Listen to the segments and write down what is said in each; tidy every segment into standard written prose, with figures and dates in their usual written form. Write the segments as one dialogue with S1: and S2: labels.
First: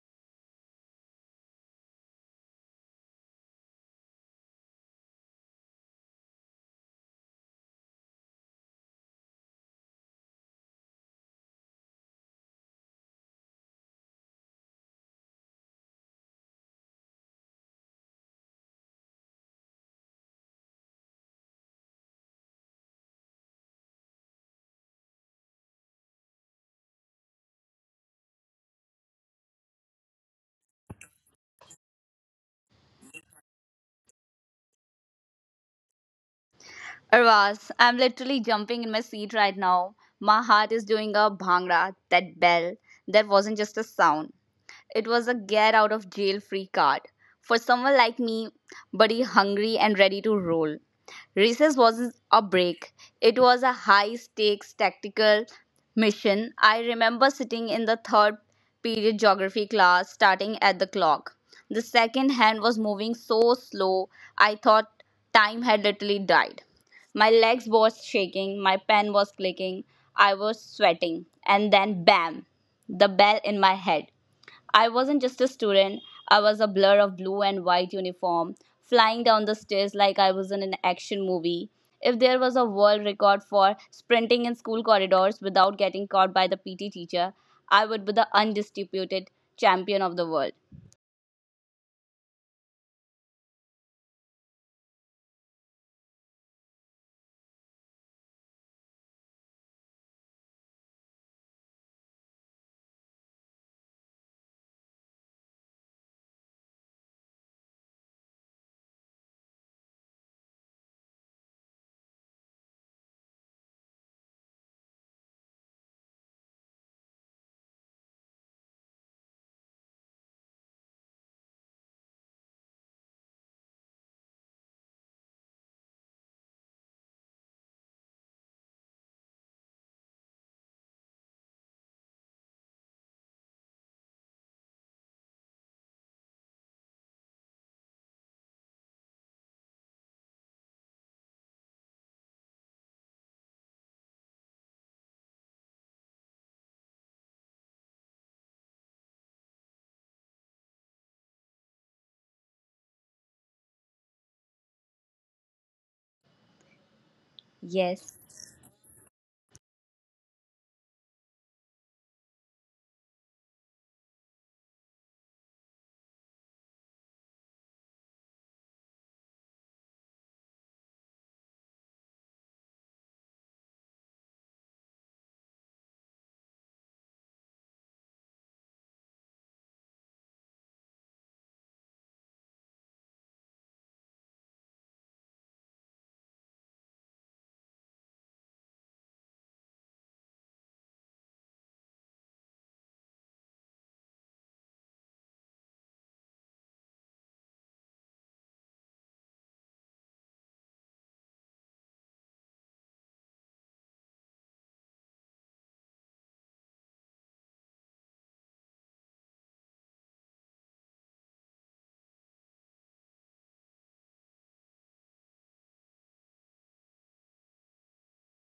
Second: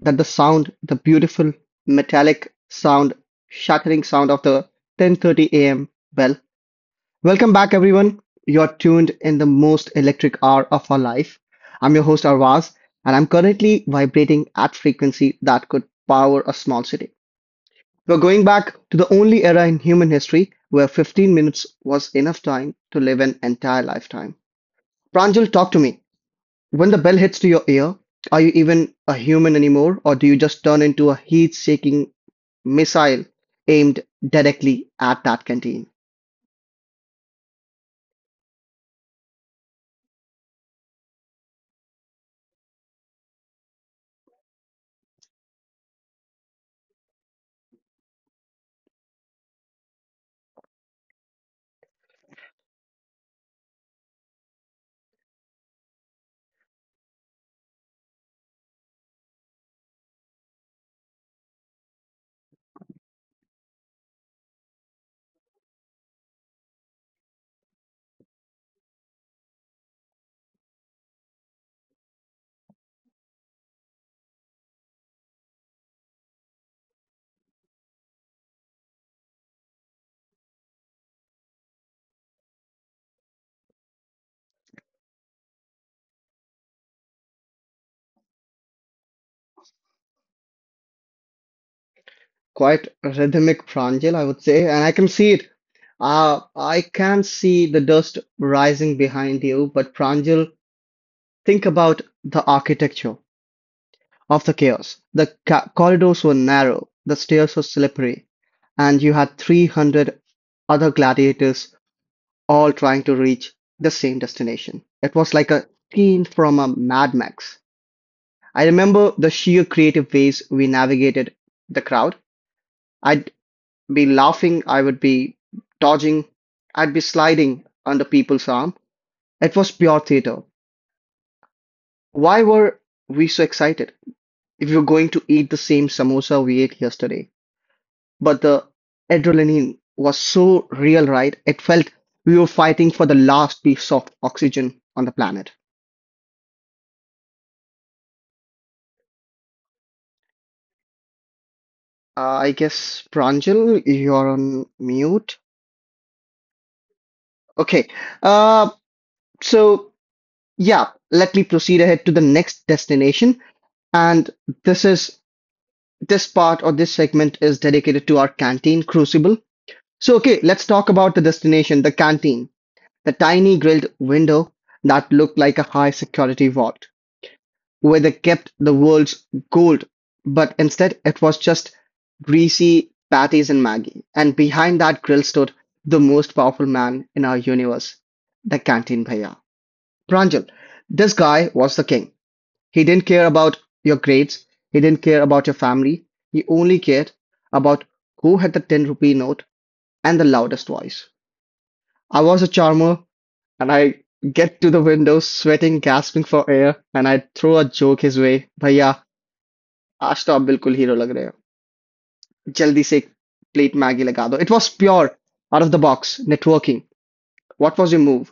S1: The sound, the beautiful metallic sound, shattering sound of the 10:30 a.m. bell. Welcome back, everyone. You're tuned in the most electric hour of our life. I'm your host Arvaz, and I'm currently vibrating at frequency that could power a small city. We're going back to the only era in human history where 15 minutes was enough time to live an entire lifetime. Pranjal, talk to me. When the bell hits to your ear, are you even a human anymore, or do you just turn into a heat-seeking missile aimed directly at that canteen?
S2: Arvaz, I'm literally jumping in my seat right now. My heart is doing a bhangra, that bell. That wasn't just a sound. It was a get out of jail free card. For someone like me, buddy hungry and ready to roll. Recess wasn't a break. It was a high stakes tactical mission. I remember sitting in the third period geography class starting at the clock. The second hand was moving so slow I thought time had literally died. My legs was shaking, my pen was clicking, I was sweating, and then bam, the bell in my head. I wasn't just a student, I was a blur of blue and white uniform, flying down the stairs like I was in an action movie. If there was a world record for sprinting in school corridors without getting caught by the PT teacher, I would be the undisputed champion of the world.
S1: Quite a rhythmic pranjal, I would say, and I can see it. I can see the dust rising behind you, but Pranjal, think about the architecture of the chaos. The ca corridors were narrow, the stairs were slippery, and you had 300 other gladiators all trying to reach the same destination. It was like a scene from a Mad Max. I remember the sheer creative ways we navigated the crowd. I'd be laughing, I would be dodging, I'd be sliding under people's arm. It was pure theater. Why were we so excited? If we were going to eat the same samosa we ate yesterday. But the adrenaline was so real, right? It felt we were fighting for the last piece of oxygen on the planet. I guess Pranjal, you're on mute. Okay.
S2: Yes.
S1: Uh, so yeah, let me proceed ahead to the next destination. And this is this part or this segment is dedicated to our canteen crucible. So okay, let's talk about the destination, the canteen, the tiny grilled window that looked like a high security vault, where they kept the world's gold, but instead it was just greasy patties and Maggie. And behind that grill stood the most powerful man in our universe, the canteen bhaiya. Pranjal, this guy was the king. He didn't care about your grades, he didn't care about your family, he only cared about who had the 10 rupee note and the loudest voice. I was a charmer, and I get to the window sweating, gasping for air, and I throw a joke his way. Bhaiya, आज तो आप बिल्कुल hero लग रहे हो जल्दी से एक प्लेट मैगी लगा दो it was pure out of the box networking what was your move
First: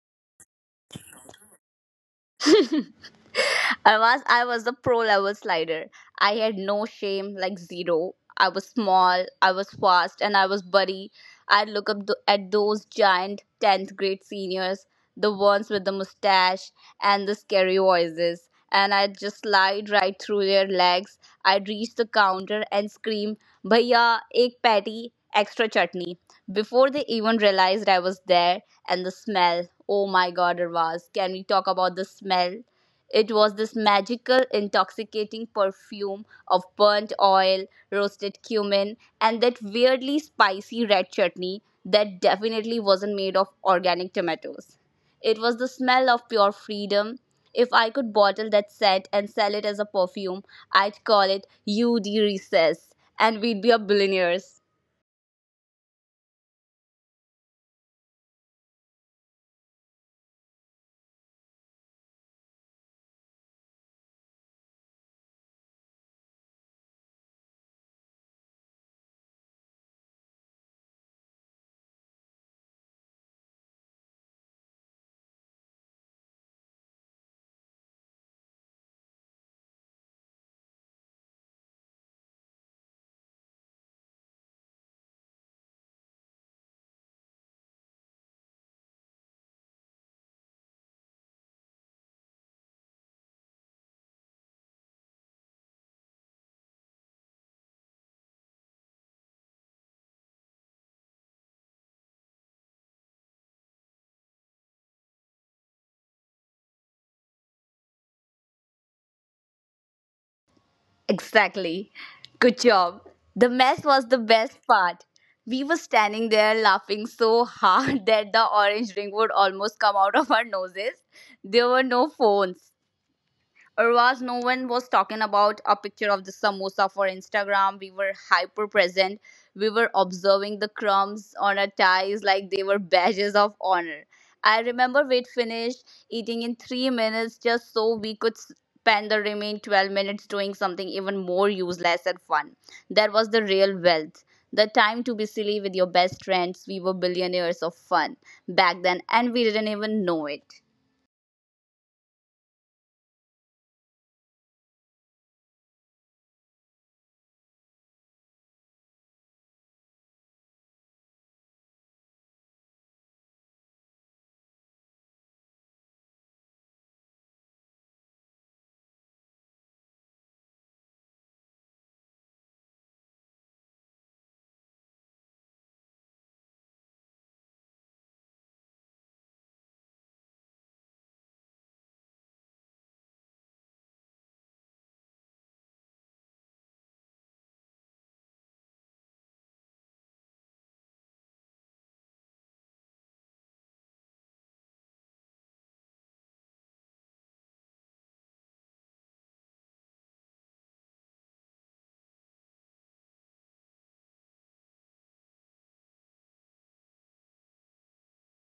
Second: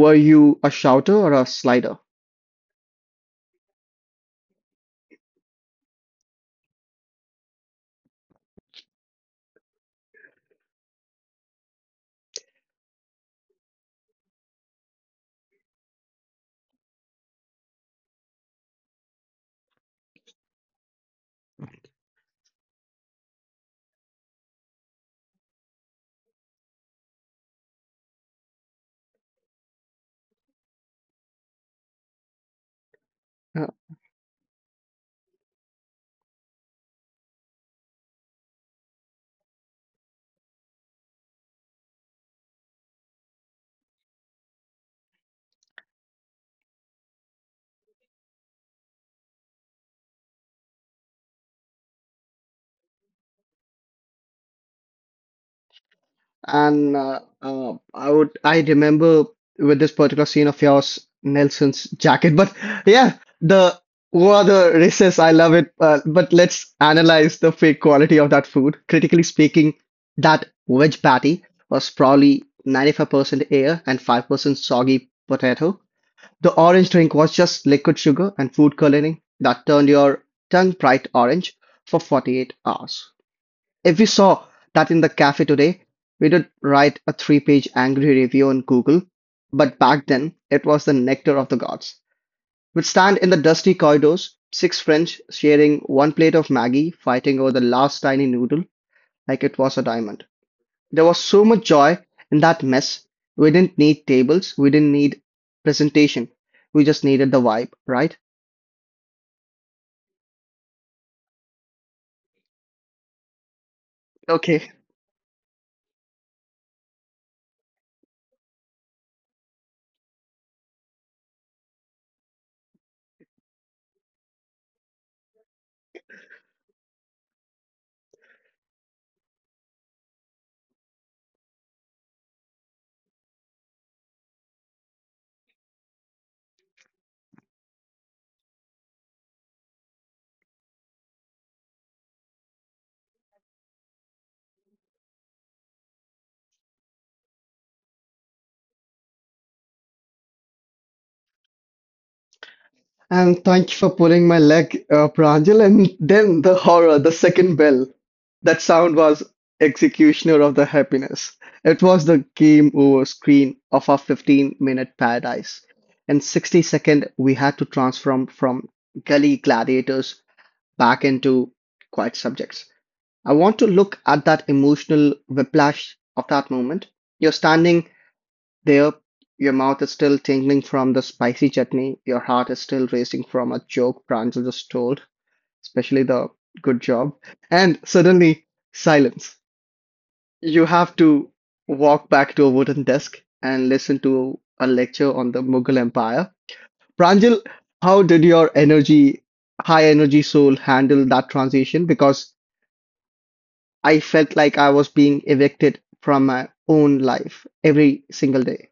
S1: were you a shouter or a slider.
S2: I was a pro level slider. I had no shame, like zero. I was small, I was fast, and I was buddy. I'd look up at those giant tenth grade seniors, the ones with the mustache and the scary voices, and I'd just slide right through their legs. I'd reach the counter and scream, "Bhaiya, ek patty, extra chutney!" before they even realized I was there. And the smell, oh my God, it was. Can we talk about the smell? It was this magical, intoxicating perfume of burnt oil, roasted cumin, and that weirdly spicy red chutney that definitely wasn't made of organic tomatoes. It was the smell of pure freedom. If I could bottle that scent and sell it as a perfume, I'd call it UD Recess, and we'd be a billionaires.
S1: And I remember with this particular scene of yours, Nelson's jacket. But yeah, the what the races, I love it. But let's analyze the fake quality of that food. Critically speaking, that wedge patty was probably 95% air and 5% soggy potato. The orange drink was just liquid sugar and food coloring that turned your tongue bright orange for 48 hours. If we saw that in the cafe today, we would write a three-page angry review on Google. But back then, it was the nectar of the gods. We'd stand in the dusty corridors, six French sharing one plate of Maggie, fighting over the last tiny noodle like it was a diamond. There was so much joy in that mess. We didn't need tables, we didn't need presentation. We just needed the vibe, right?
S2: Exactly. Good job. The mess was the best
S1: Okay.
S2: part. We were standing there laughing so hard that the orange ring would almost come out of our noses. There were no phones, or was no one was talking about a picture of the samosa for Instagram. We were hyper present. We were observing the crumbs on our ties like they were badges of honor. I remember we'd finished eating in 3 minutes just so we could spend the remaining 12 minutes doing something even more useless and fun. That was the real wealth. The time to be silly with your best friends. We were billionaires of fun back then and we didn't even know it.
S1: And thank you for pulling my leg up, Pranjal. And then the horror, the second bell. That sound was executioner of the happiness. It was the game over screen of our 15-minute paradise. In 60 seconds, we had to transform from gully gladiators back into quiet subjects. I want to look at that emotional whiplash of that moment. You're standing there, your mouth is still tingling from the spicy chutney. Your heart is still racing from a joke Pranjal just told, especially the good job. And suddenly, silence. You have to walk back to a wooden desk and listen to a lecture on the Mughal Empire. Pranjal, how did your energy, high energy soul handle that transition? Because I felt like I was being evicted from my own life every single day.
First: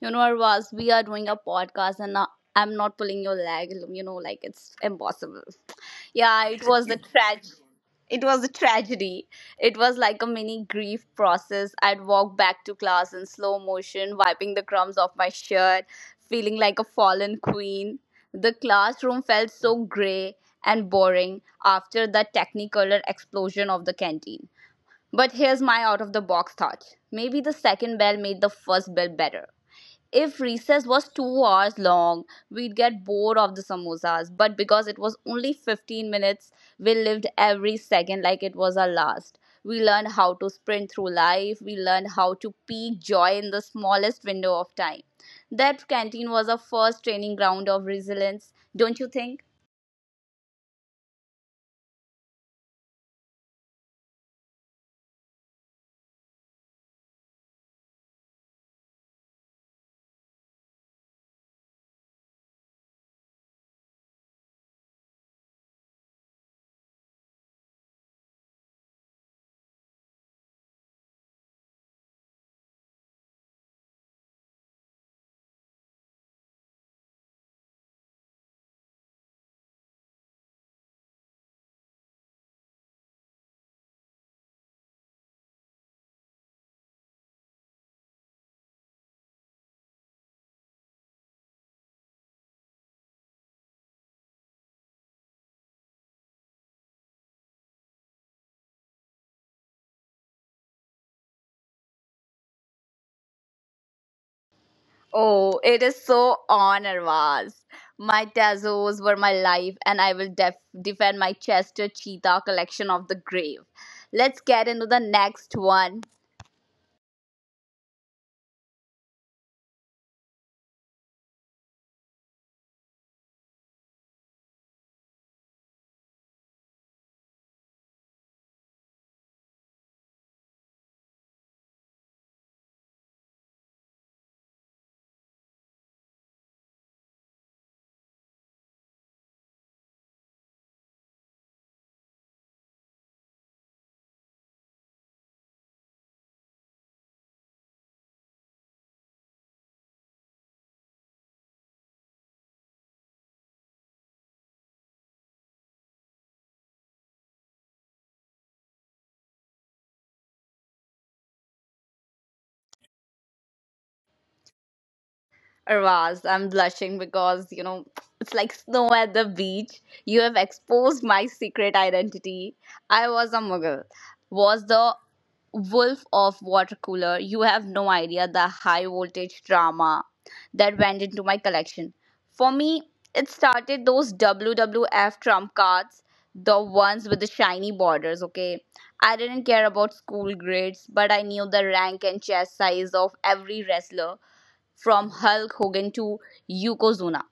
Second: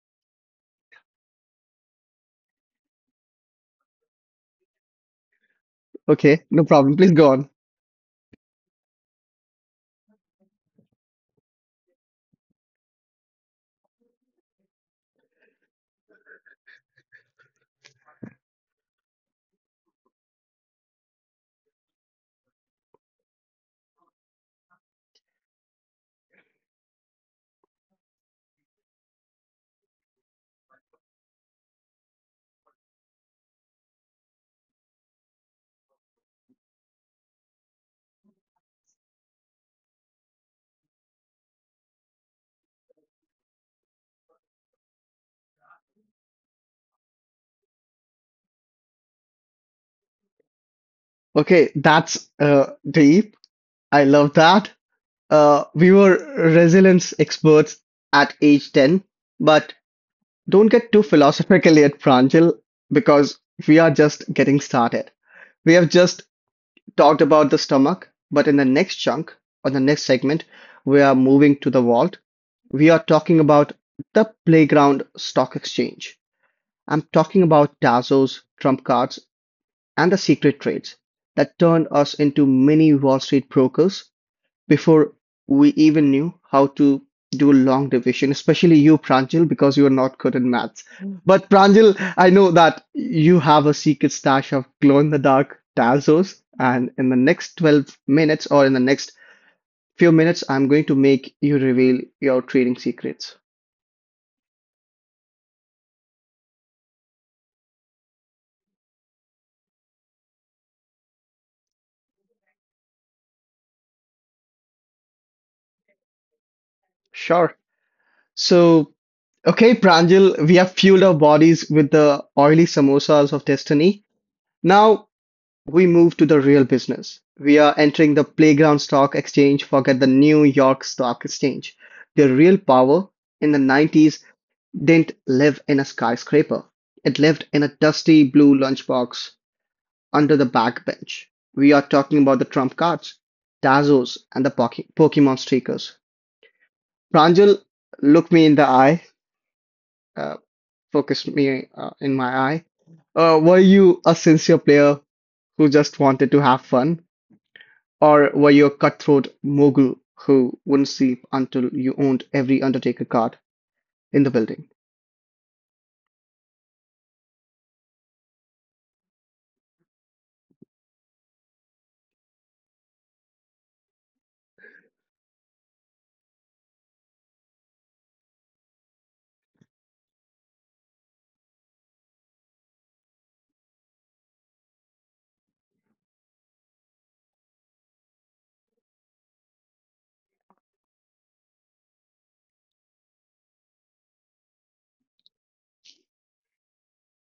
S2: You know, Arvaz, we are doing a podcast and now I'm not pulling your leg. You know, like it's impossible. Yeah,
S1: Okay,
S2: it
S1: no
S2: was the
S1: problem. Please go
S2: tragedy.
S1: on.
S2: It was a tragedy. It was like a mini grief process. I'd walk back to class in slow motion, wiping the crumbs off my shirt, feeling like a fallen queen. The classroom felt so grey and boring after the technicolor explosion of the canteen. But here's my out of the box thought. Maybe the second bell made the first bell better. If recess was 2 hours long, we'd get bored of the samosas. But because it was only 15 minutes, we lived every second like it was our last. We learned how to sprint through life. We learned how to peak joy in the smallest window of time. That canteen was our first training ground of resilience, don't you think?
S1: Okay, that's deep. I love that. We were resilience experts at age 10, but don't get too philosophical yet, Pranjal, because we are just getting started. We have just talked about the stomach, but in the next chunk, or the next segment, we are moving to the vault. We are talking about the playground stock exchange. I'm talking about Dazos, trump cards, and the secret trades that turned us into mini Wall Street brokers before we even knew how to do long division, especially you, Pranjal, because you are not good in maths. But Pranjal, I know that you have a secret stash of glow in the dark Tazos, and in the next 12 minutes or in the next few minutes, I'm going to make you reveal your trading secrets.
S2: Oh, it is so on, Arvaz. My Tazos were my life, and I will defend my Chester Cheetah collection of the grave. Let's get into the next one.
S1: Sure. So, okay, Pranjal, we have fueled our bodies with the oily samosas of destiny. Now we move to the real business. We are entering the playground stock exchange, forget the New York Stock Exchange. The real power in the 90s didn't live in a skyscraper, it lived in a dusty blue lunchbox under the backbench. We are talking about the trump cards, Tazos, and the Pokemon stickers. Pranjal, look me in the eye. Uh, focused me in my eye. Were you a sincere player who just wanted to have fun, or were you a cutthroat mogul who wouldn't sleep until you owned every Undertaker card in the building?
S2: Arvaz, I'm blushing because, you know, it's like snow at the beach. You have exposed my secret identity. I was a muggle, was the wolf of water cooler. You have no idea the high voltage drama that went into my collection. For me, it started those WWF trump cards, the ones with the shiny borders, okay? I didn't care about school grades, but I knew the rank and chest size of every wrestler from Hulk Hogan to Yokozuna.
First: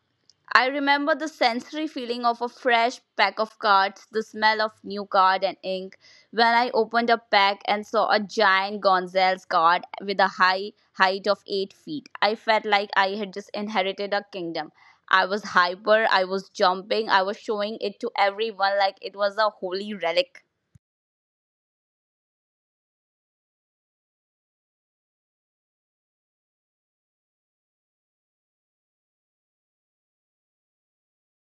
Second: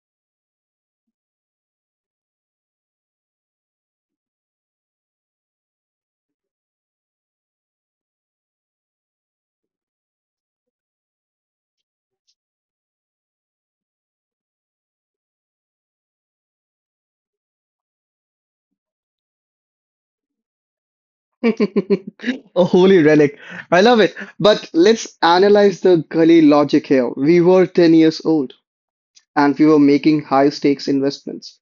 S2: I remember the sensory feeling of a fresh pack of cards, the smell of new card and ink. When I opened a pack and saw a giant Gonzalez card with a high height of 8 feet, I felt like I had just inherited a kingdom. I was hyper, I was jumping, I was showing it to everyone like it was a holy relic.
S1: A holy relic. I love it. But let's analyze the gully logic here. We were 10 years old and we were making high stakes investments.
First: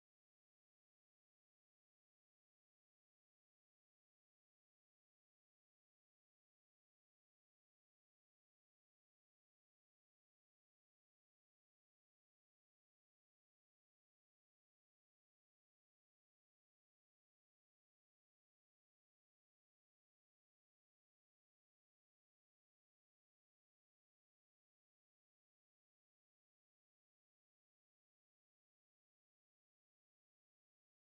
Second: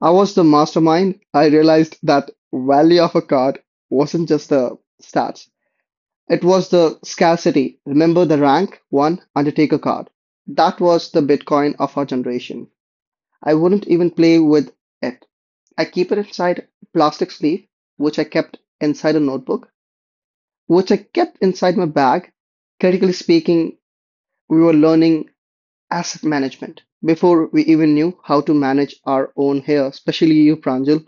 S1: I was the mastermind. I realized that value of a card wasn't just the stats. It was the scarcity, remember the rank 1 Undertaker card. That was the Bitcoin of our generation. I wouldn't even play with it. I keep it inside a plastic sleeve, which I kept inside a notebook, which I kept inside my bag. Critically speaking, we were learning asset management before we even knew how to manage our own hair, especially you, Pranjal.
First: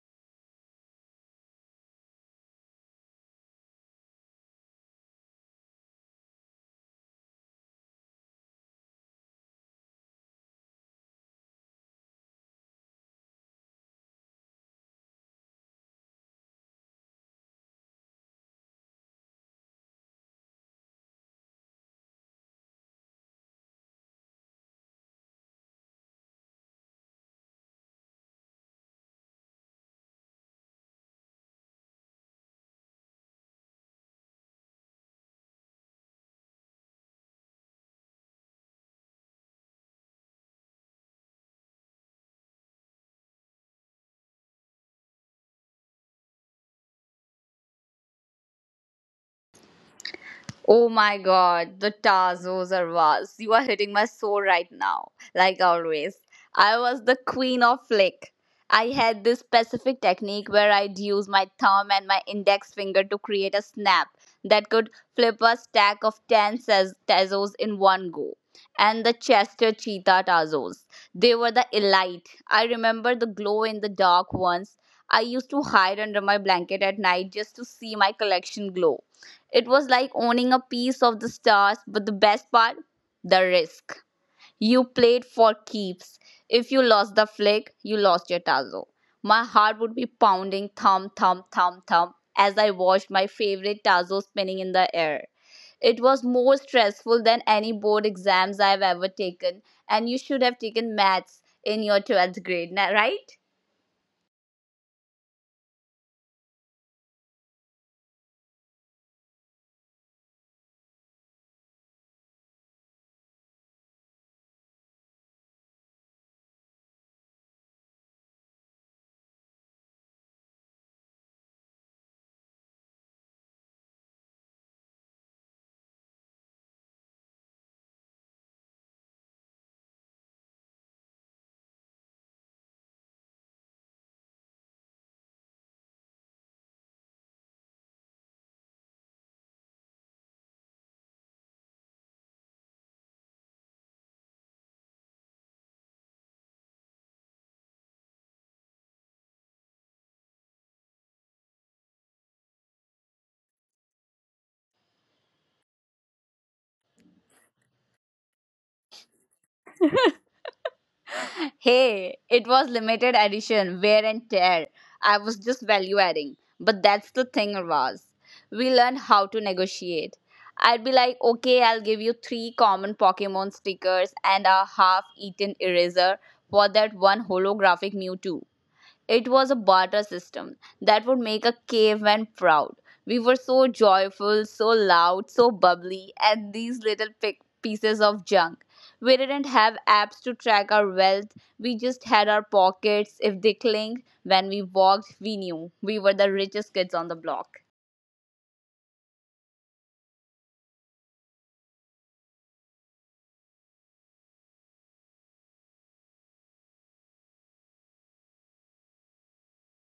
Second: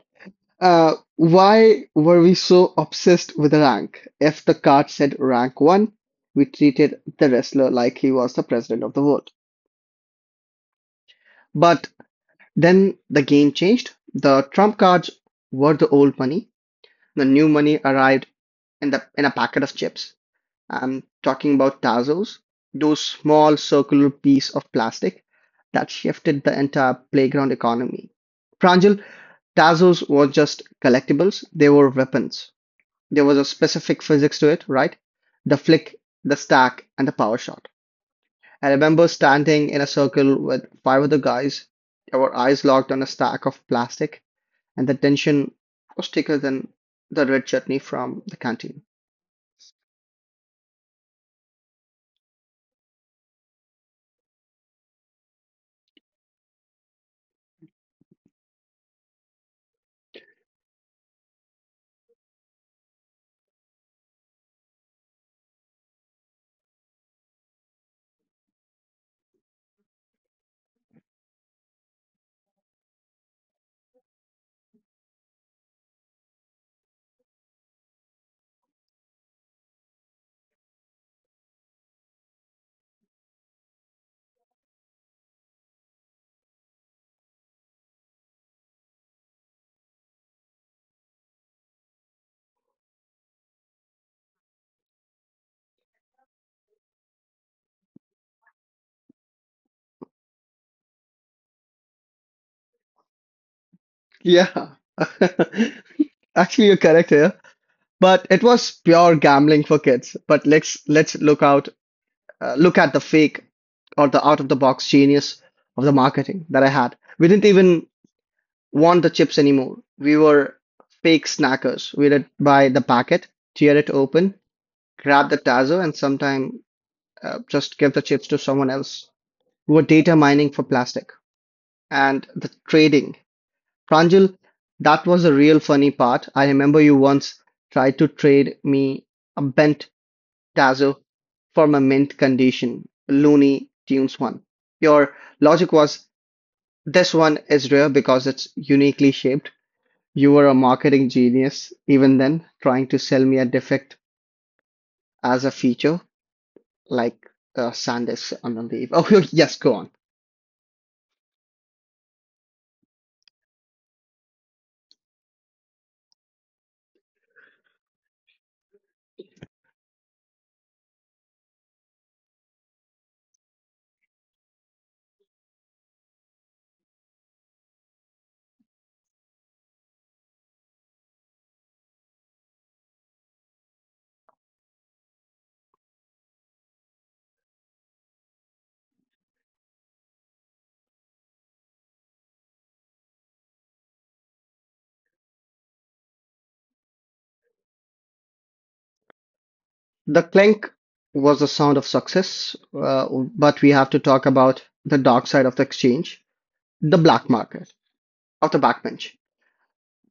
S1: Why were we so obsessed with rank? If the card said rank one, we treated the wrestler like he was the president of the world. But then the game changed. The trump cards were the old money. The new money arrived in the in a packet of chips. I'm talking about Tazos, those small circular piece of plastic that shifted the entire playground economy. Pranjal, Tazos were just collectibles; they were weapons. There was a specific physics to it, right? The flick, the stack, and the power shot. I remember standing in a circle with five other guys, our eyes locked on a stack of plastic, and the tension was thicker than the red chutney from the canteen.
S2: Oh my god, the Tazos are vast. You are hitting my soul right now, like always. I was the queen of flick. I had this specific technique where I'd use my thumb and my index finger to create a snap that could flip a stack of 10 Tazos in one go. And the Chester Cheetah Tazos. They were the elite. I remember the glow in the dark ones. I used to hide under my blanket at night just to see my collection glow it was like owning a piece of the stars, but the best part, the risk. You played for keeps. If you lost the flick, you lost your tazo. My heart would be pounding thump, thump, thump, thump as I watched my favorite tazo spinning in the air. It was more stressful than any board exams I've ever taken, and you should have taken maths in your 12th grade, right?
S1: Yeah, actually, you're correct here. But it was pure gambling for kids. But let's look out, look at the fake or the out of the box genius of the marketing that I had. We didn't even want the chips anymore. We were fake snackers. We'd buy the packet, tear it open, grab the tazo, and sometime just give the chips to someone else. We were data mining for plastic and the trading. Pranjal, that was the real funny part. I remember you once tried to trade me a bent tazo for my mint condition, Looney Tunes one. Your logic was this one is rare because it's uniquely shaped. You were a marketing genius even then, trying to sell me a defect as a feature, like Sandisk on the Eve. Oh, yes, go on.
S2: Hey, it was limited edition, wear and tear. I was just value adding. But that's the thing, Raz. We learned how to negotiate. I'd be like, okay, I'll give you three common Pokemon stickers and a half eaten eraser for that one holographic Mewtwo. It was a barter system that would make a caveman proud. We were so joyful, so loud, so bubbly, and these little pieces of junk. We didn't have apps to track our wealth, we just had our pockets. If they clinked when we walked, we knew we were the richest kids on the block.
S1: The clink was the sound of success, uh, but we have to talk about the dark side of the exchange, the black market of the backbench.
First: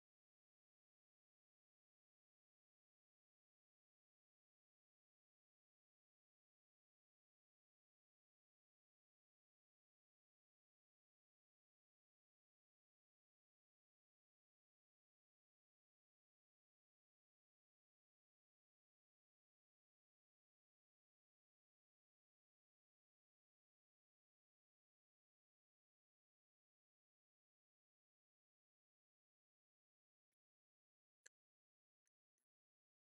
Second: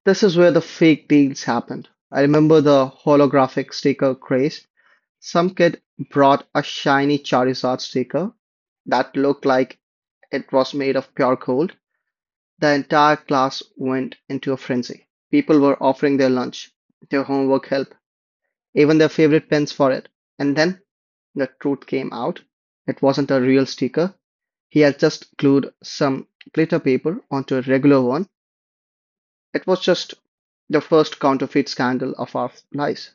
S1: This is where the fake deals happened. I remember the holographic sticker craze. Some kid brought a shiny Charizard sticker that looked like it was made of pure gold. The entire class went into a frenzy. People were offering their lunch, their homework help, even their favorite pens for it. And then the truth came out. It wasn't a real sticker. He had just glued some glitter paper onto a regular one. It was just the first counterfeit scandal of our lives.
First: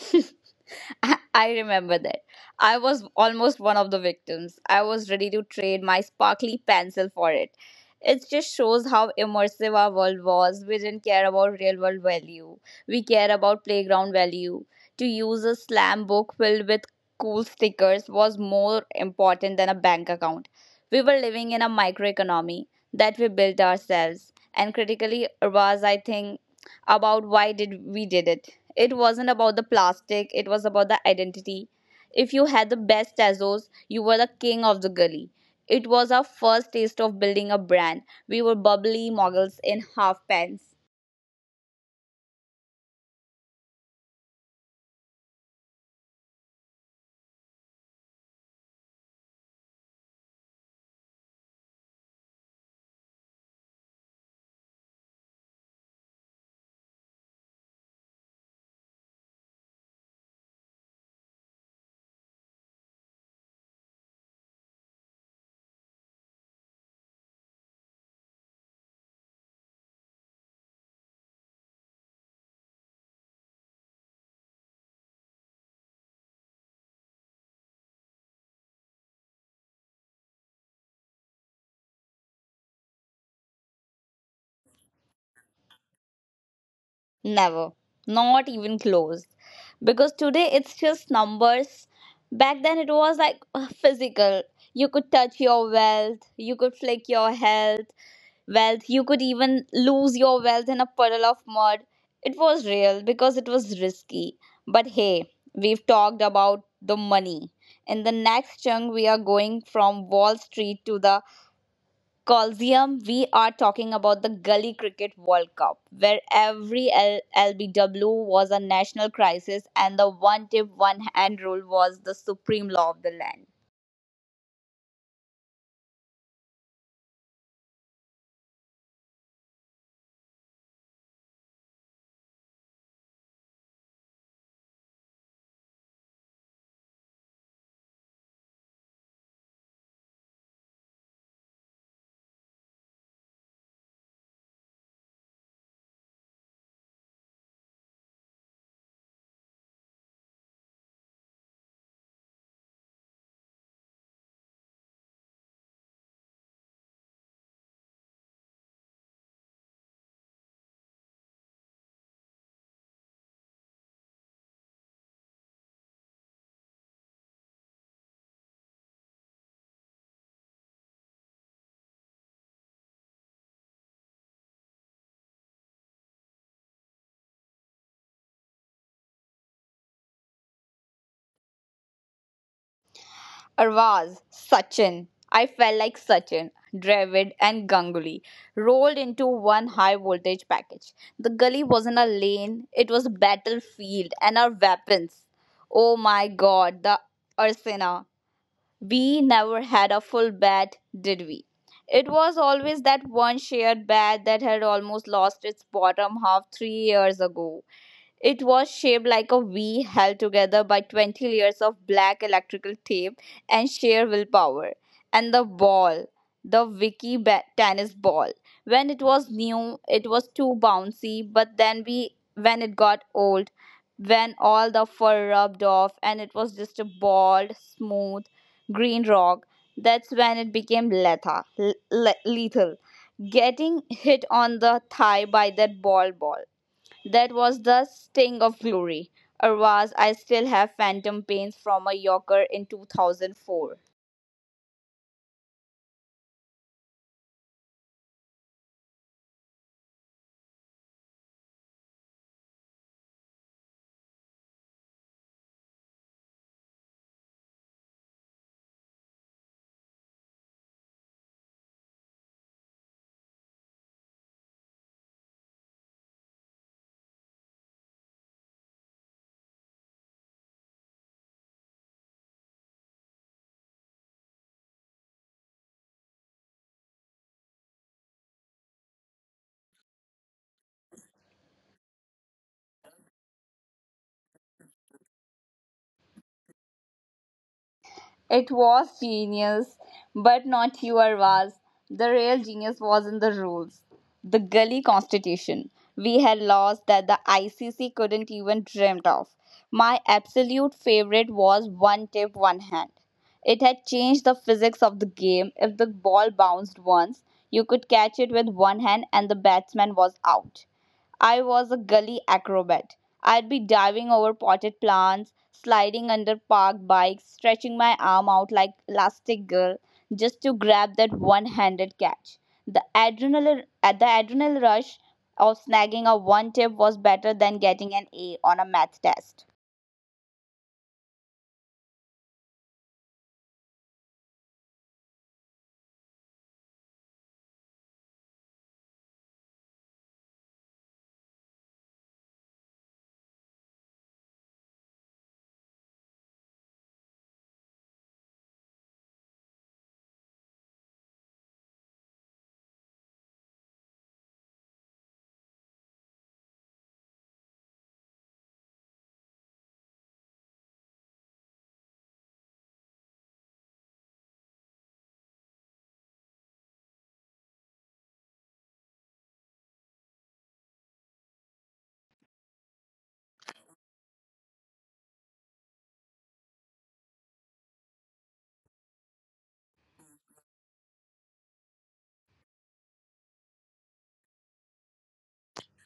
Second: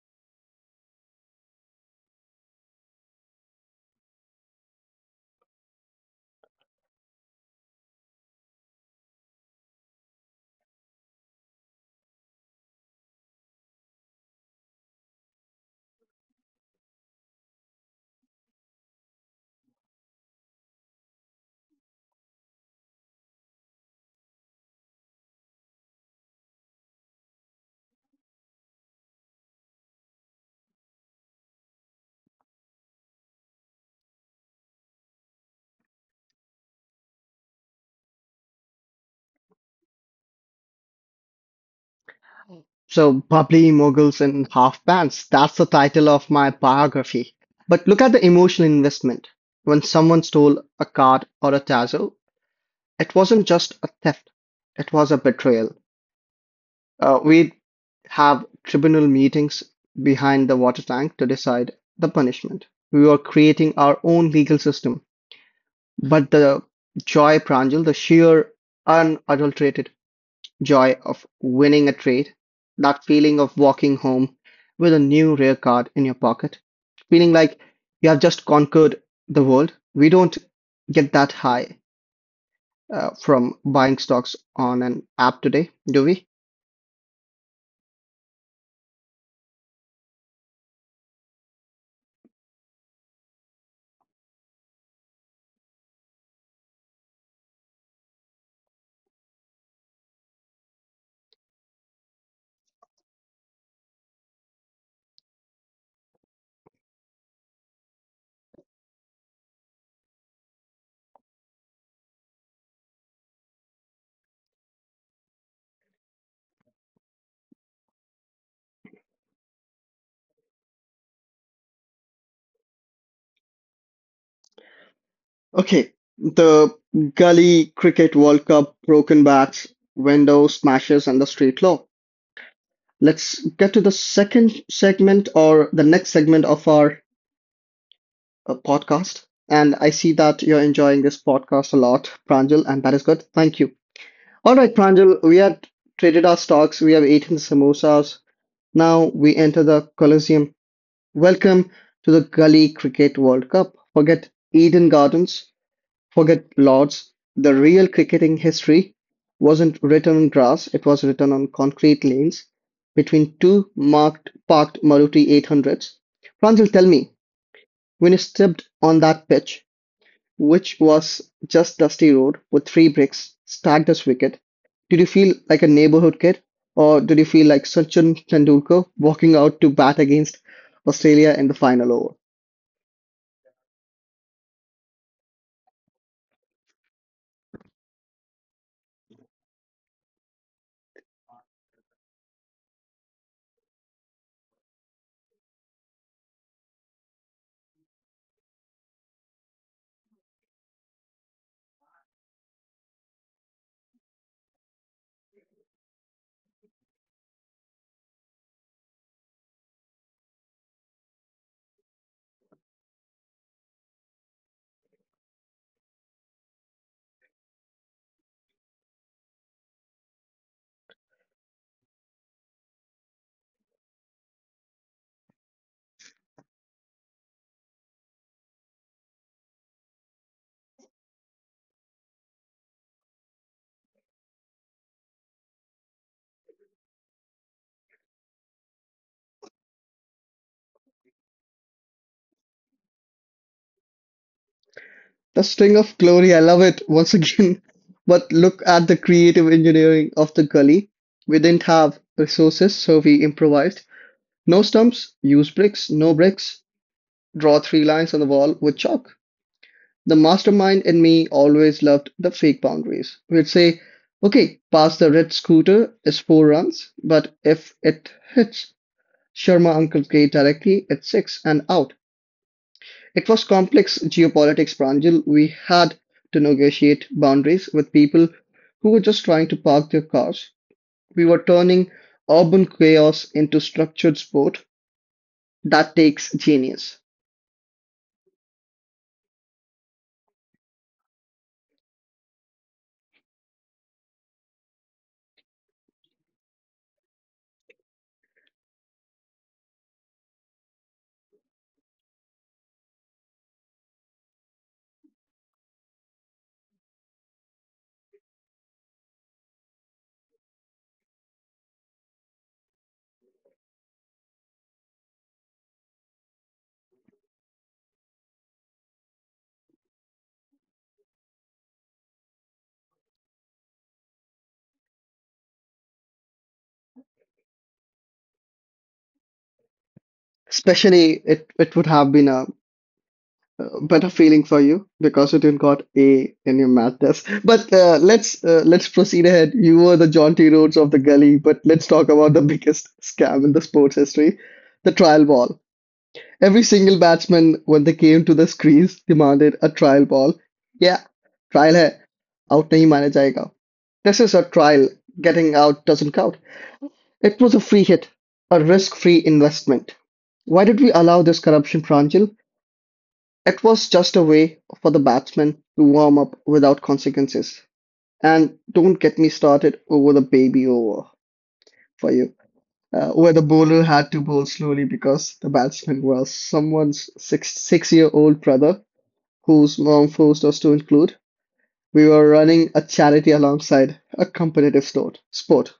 S2: I remember that. I was almost one of the victims. I was ready to trade my sparkly pencil for it. It just shows how immersive our world was. We didn't care about real world value, we care about playground value. To use a slam book filled with cool stickers was more important than a bank account. We were living in a microeconomy that we built ourselves. And critically, was I think about why did we did it it wasn't about the plastic, it was about the identity. If you had the best Tazos, you were the king of the gully. It was our first taste of building a brand. We were bubbly moguls in half pants.
S1: So, Bubbly Moguls in Half Pants, that's the title of my biography. But look at the emotional investment. When someone stole a card or a tassel, it wasn't just a theft, it was a betrayal. We'd have tribunal meetings behind the water tank to decide the punishment. We were creating our own legal system. But the joy, Pranjal, the sheer unadulterated joy of winning a trade, that feeling of walking home with a new rare card in your pocket, feeling like you have just conquered the world, we don't get that high from buying stocks on an app today, do we?
S2: Never. Not even close. Because today it's just numbers. Back then it was like physical. You could touch your wealth, you could flick your health, wealth. You could even lose your wealth in a puddle of mud. It was real because it was risky. But hey, we've talked about the money. In the next chunk, we are going from Wall Street to the Coliseum. We are talking about the Gully Cricket World Cup, where every LBW was a national crisis and the one tip, one hand rule was the supreme law of the land.
S1: Okay, the Gully Cricket World Cup, broken bats, window smashes, and the street law. Let's get to the second segment or the next segment of our podcast. And I see that you're enjoying this podcast a lot, Pranjal, and that is good. Thank you. All right, Pranjal, we had traded our stocks, we have eaten samosas. Now we enter the Colosseum. Welcome to the Gully Cricket World Cup. Forget Eden Gardens, forget Lords. The real cricketing history wasn't written on grass, it was written on concrete lanes between two marked parked Maruti 800s. Pranjal, tell me, when you stepped on that pitch, which was just dusty road with three bricks stacked as wicket, did you feel like a neighborhood kid or did you feel like Sachin Tendulkar walking out to bat against Australia in the final over?
S2: Arvaz, Sachin. I felt like Sachin, Dravid, and Ganguly rolled into one high voltage package. The gully wasn't a lane, it was a battlefield and our weapons. Oh my god, the Ursina. We never had a full bat, did we? It was always that one shared bat that had almost lost its bottom half 3 years ago. It was shaped like a V held together by 20 layers of black electrical tape and sheer willpower. And the ball, the Vicky tennis ball. When it was new, it was too bouncy, but then we when it got old, when all the fur rubbed off and it was just a bald, smooth, green rock, that's when it became lethal. Getting hit on the thigh by that ball that was the sting of glory. Arvaz, I still have phantom pains from a Yorker in 2004.
S1: The string of glory, I love it once again. But look at the creative engineering of the gully. We didn't have resources, so we improvised. No stumps, use bricks, no bricks, draw three lines on the wall with chalk. The mastermind in me always loved the fake boundaries. We'd say, okay, pass the red scooter is four runs, but if it hits Sharma Uncle's gate directly, it's six and out. It was complex geopolitics, Pranjal. We had to negotiate boundaries with people who were just trying to park their cars. We were turning urban chaos into structured sport. That takes genius.
S2: It was genius, but not you, Arvaz. The real genius was in the rules. The gully constitution. We had laws that the ICC couldn't even dreamt of. My absolute favorite was one tip, one hand. It had changed the physics of the game. If the ball bounced once, you could catch it with one hand and the batsman was out. I was a gully acrobat. I'd be diving over potted plants, sliding under parked bikes, stretching my arm out like elastic girl just to grab that one-handed catch. The adrenaline rush of snagging a one tip was better than getting an A on a math test.
S1: Especially, it would have been a better feeling for you because you didn't got A in your math test. But let's proceed ahead. You were the John T. Rhodes of the gully, but let's talk about the biggest scam in the sports history, the trial ball. Every single batsman, when they came to the crease, demanded a trial ball. Yeah, trial hai. Out nahi mana jayega. This is a trial. Getting out doesn't count. It was a free hit, a risk-free investment. Why did we allow this corruption, Pranjal? It was just a way for the batsman to warm up without consequences. And don't get me started over the baby over for you, where the bowler had to bowl slowly because the batsman was someone's six year old brother whose mom forced us to include. We were running a charity alongside a competitive sport.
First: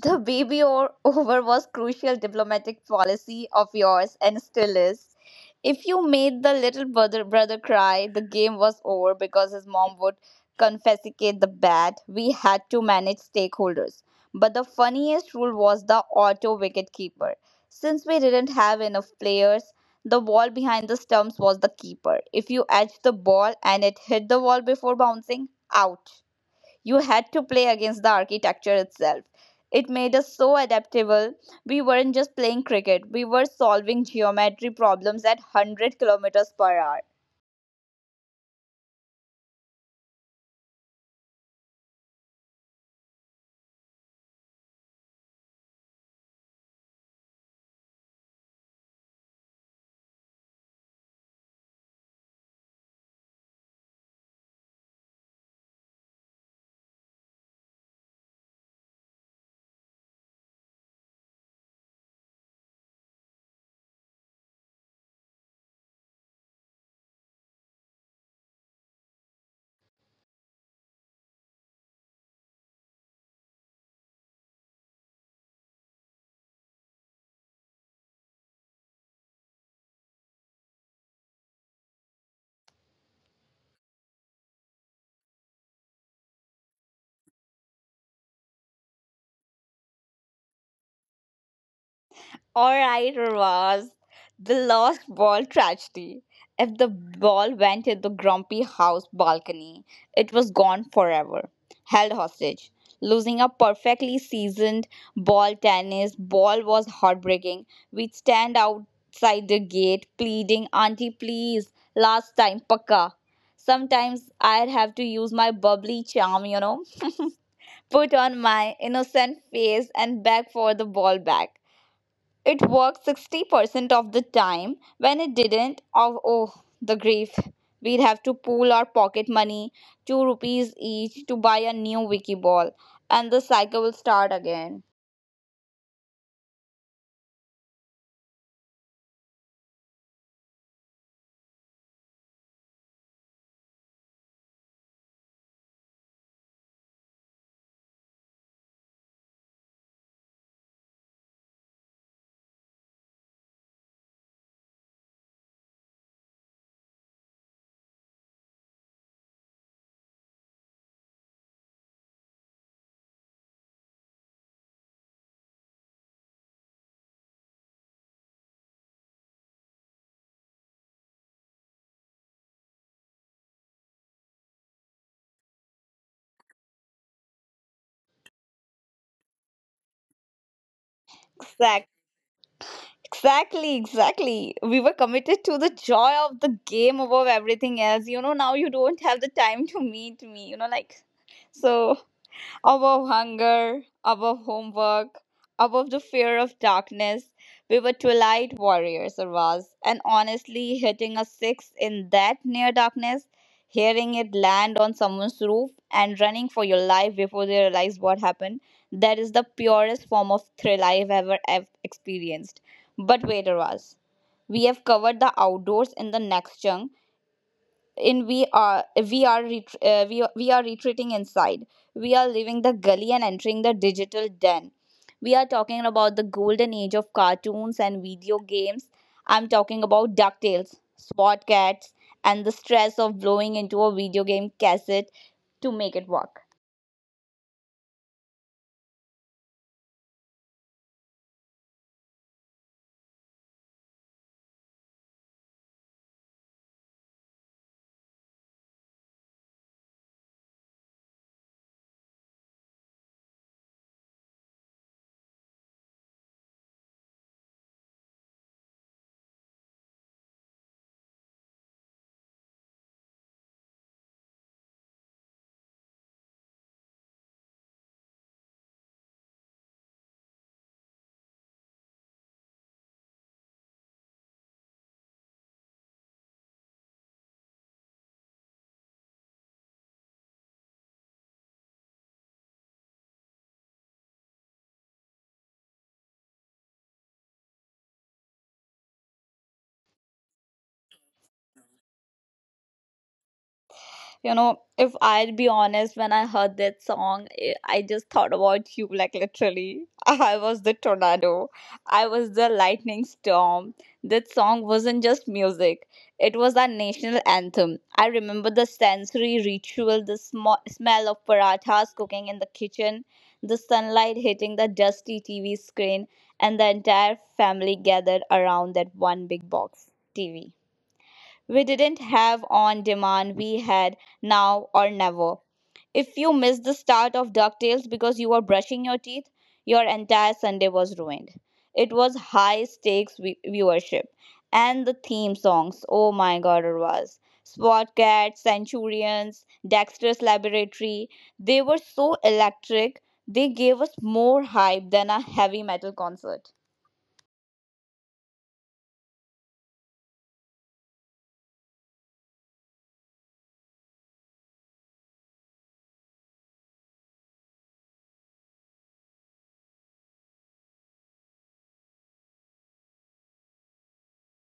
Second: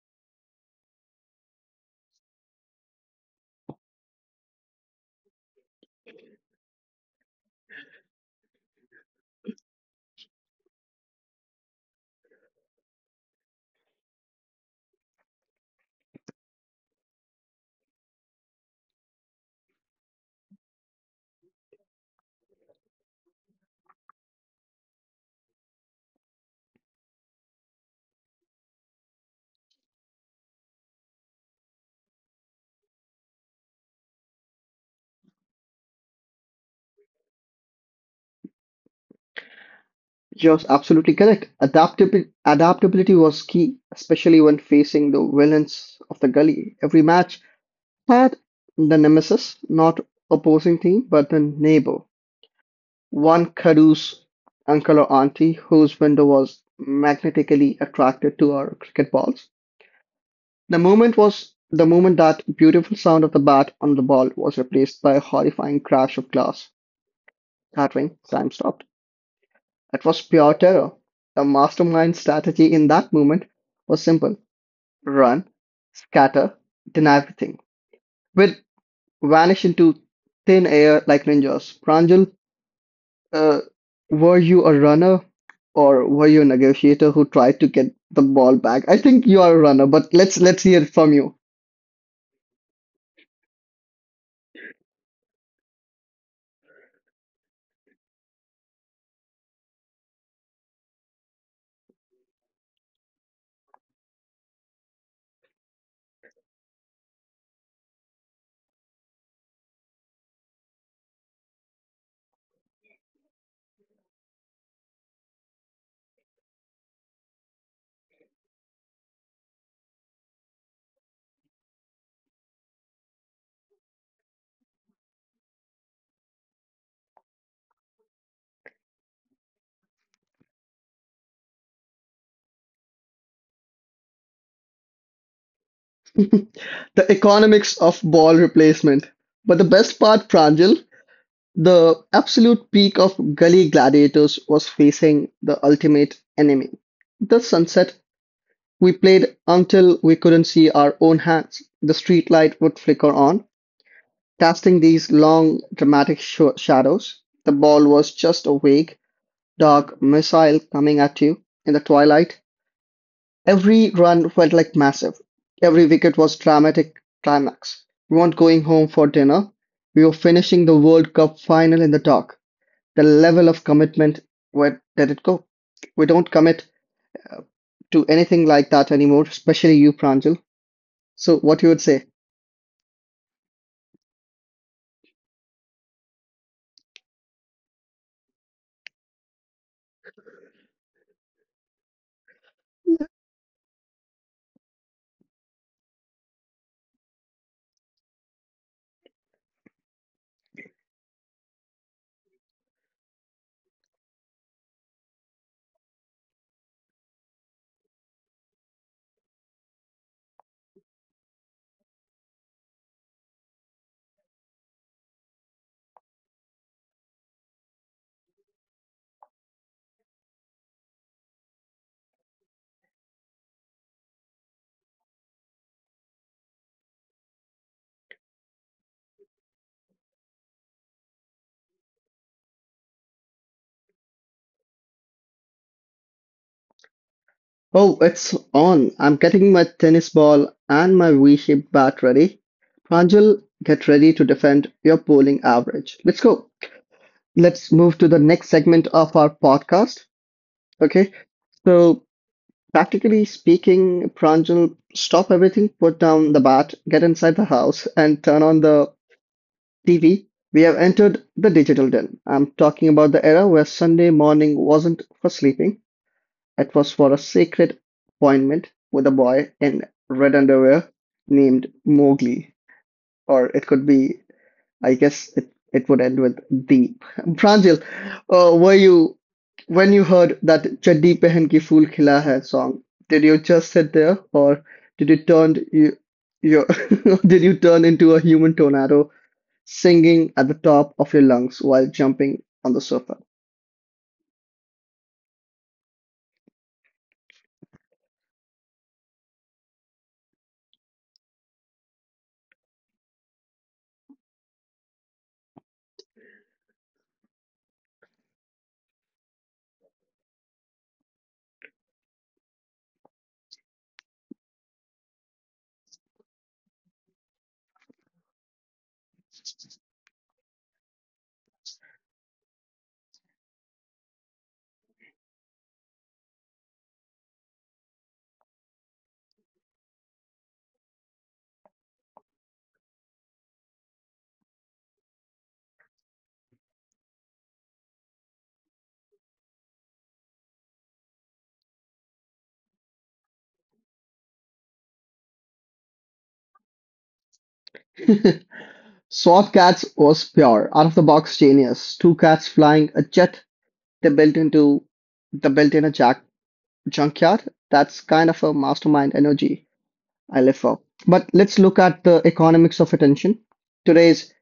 S2: The baby or over was crucial diplomatic policy of yours and still is. If you made the little brother cry, the game was over because his mom would confiscate the bat. We had to manage stakeholders. But the funniest rule was the auto wicket keeper. Since we didn't have enough players, the wall behind the stumps was the keeper. If you edged the ball and it hit the wall before bouncing, out you had to play against the architecture itself. It made us so adaptable. We weren't just playing cricket, we were solving geometry problems at 100 kilometers per hour.
S1: Just absolutely correct. Adaptability was key, especially when facing the villains of the gully. Every match had the nemesis, not opposing team, but the neighbor. One caduceus uncle or auntie whose window was magnetically attracted to our cricket balls. The moment that beautiful sound of the bat on the ball was replaced by a horrifying crash of glass. Clattering, time stopped. It was pure terror. The mastermind strategy in that moment was simple. Run, scatter, deny everything. We'd vanish into thin air like ninjas. Pranjal, uh, were you a runner or were you a negotiator who tried to get the ball back? I think you are a runner, but let's hear it from you.
S2: All right, Ravaz. The lost ball tragedy. If the ball went in the grumpy house balcony, it was gone forever. Held hostage. Losing a perfectly seasoned ball tennis ball was heartbreaking. We'd stand outside the gate pleading, "Auntie, please, last time, paka." Sometimes I'd have to use my bubbly charm, put on my innocent face and beg for the ball back. It worked 60% of the time. When it didn't, oh, oh the grief. We'd have to pool our pocket money, 2 rupees each, to buy a new wiki ball. And the cycle will start again.
S1: The economics of ball replacement. But the best part, Pranjal, the absolute peak of gully gladiators was facing the ultimate enemy. The sunset. We played until we couldn't see our own hands. The streetlight would flicker on, casting these long, dramatic shadows. The ball was just a vague, dark missile coming at you in the twilight. Every run felt like massive. Every wicket was dramatic climax. We weren't going home for dinner. We were finishing the World Cup final in the dark. The level of commitment, where did it go? We don't commit uh, to anything like that anymore, especially you, Pranjal. So what you would
S2: Exact.
S1: say?
S2: Exactly, exactly. We were committed to the joy of the game above everything else. You know, now you don't have the time to meet me, you know, like so above hunger, above homework, above the fear of darkness. We were twilight warriors, Arvaz, and honestly, hitting a six in that near darkness, hearing it land on someone's roof, and running for your life before they realize what happened, that is the purest form of thrill I've ever experienced. But wait, Arvaz, we have covered the outdoors. In the next chunk, in we are ret- we are retreating inside. We are leaving the gully and entering the digital den. We are talking about the golden age of cartoons and video games. I'm talking about DuckTales, Swat Cats, and the stress of blowing into a video game cassette to make it work.
S1: Oh, it's on. I'm getting my tennis ball and my V-shaped bat ready. Pranjal, get ready to defend your bowling average. Let's go. Let's move to the next segment of our podcast. Okay, so practically speaking, Pranjal, stop everything, put down the bat, get inside the house, and turn on the TV. We have entered the digital den. I'm talking about the era where Sunday morning wasn't for sleeping, it was for a sacred appointment with a boy in red underwear named Mowgli, or it could be I guess it would end with deep. Pranjal, were you when you heard that Chaddi Pehen Ki Phool Khila Hai song? Did you just sit there, or did you turn you your did you turn into a human tornado singing at the top of your lungs while jumping on the sofa?
S2: you know if I'll be honest, when I heard that song, I just thought about you, like, literally I was the tornado, I was the lightning storm. That song wasn't just music, it was our national anthem. I remember the sensory ritual, the smell of parathas cooking in the kitchen, the sunlight hitting the dusty TV screen, and the entire family gathered around that one big box TV. We didn't have on demand, we had now or never. If you missed the start of DuckTales because you were brushing your teeth, your entire Sunday was ruined. It was high stakes viewership. And the theme songs, oh my god, it was. Spotcats, Centurions, Dexter's Laboratory, they were so electric, they gave us more hype than a heavy metal concert.
S1: Swat Cats was pure, out of the box genius. Two cats flying a jet they built into they built in a jack junkyard. That's kind of a mastermind energy. LFO. But let's look at the economics of attention. Today's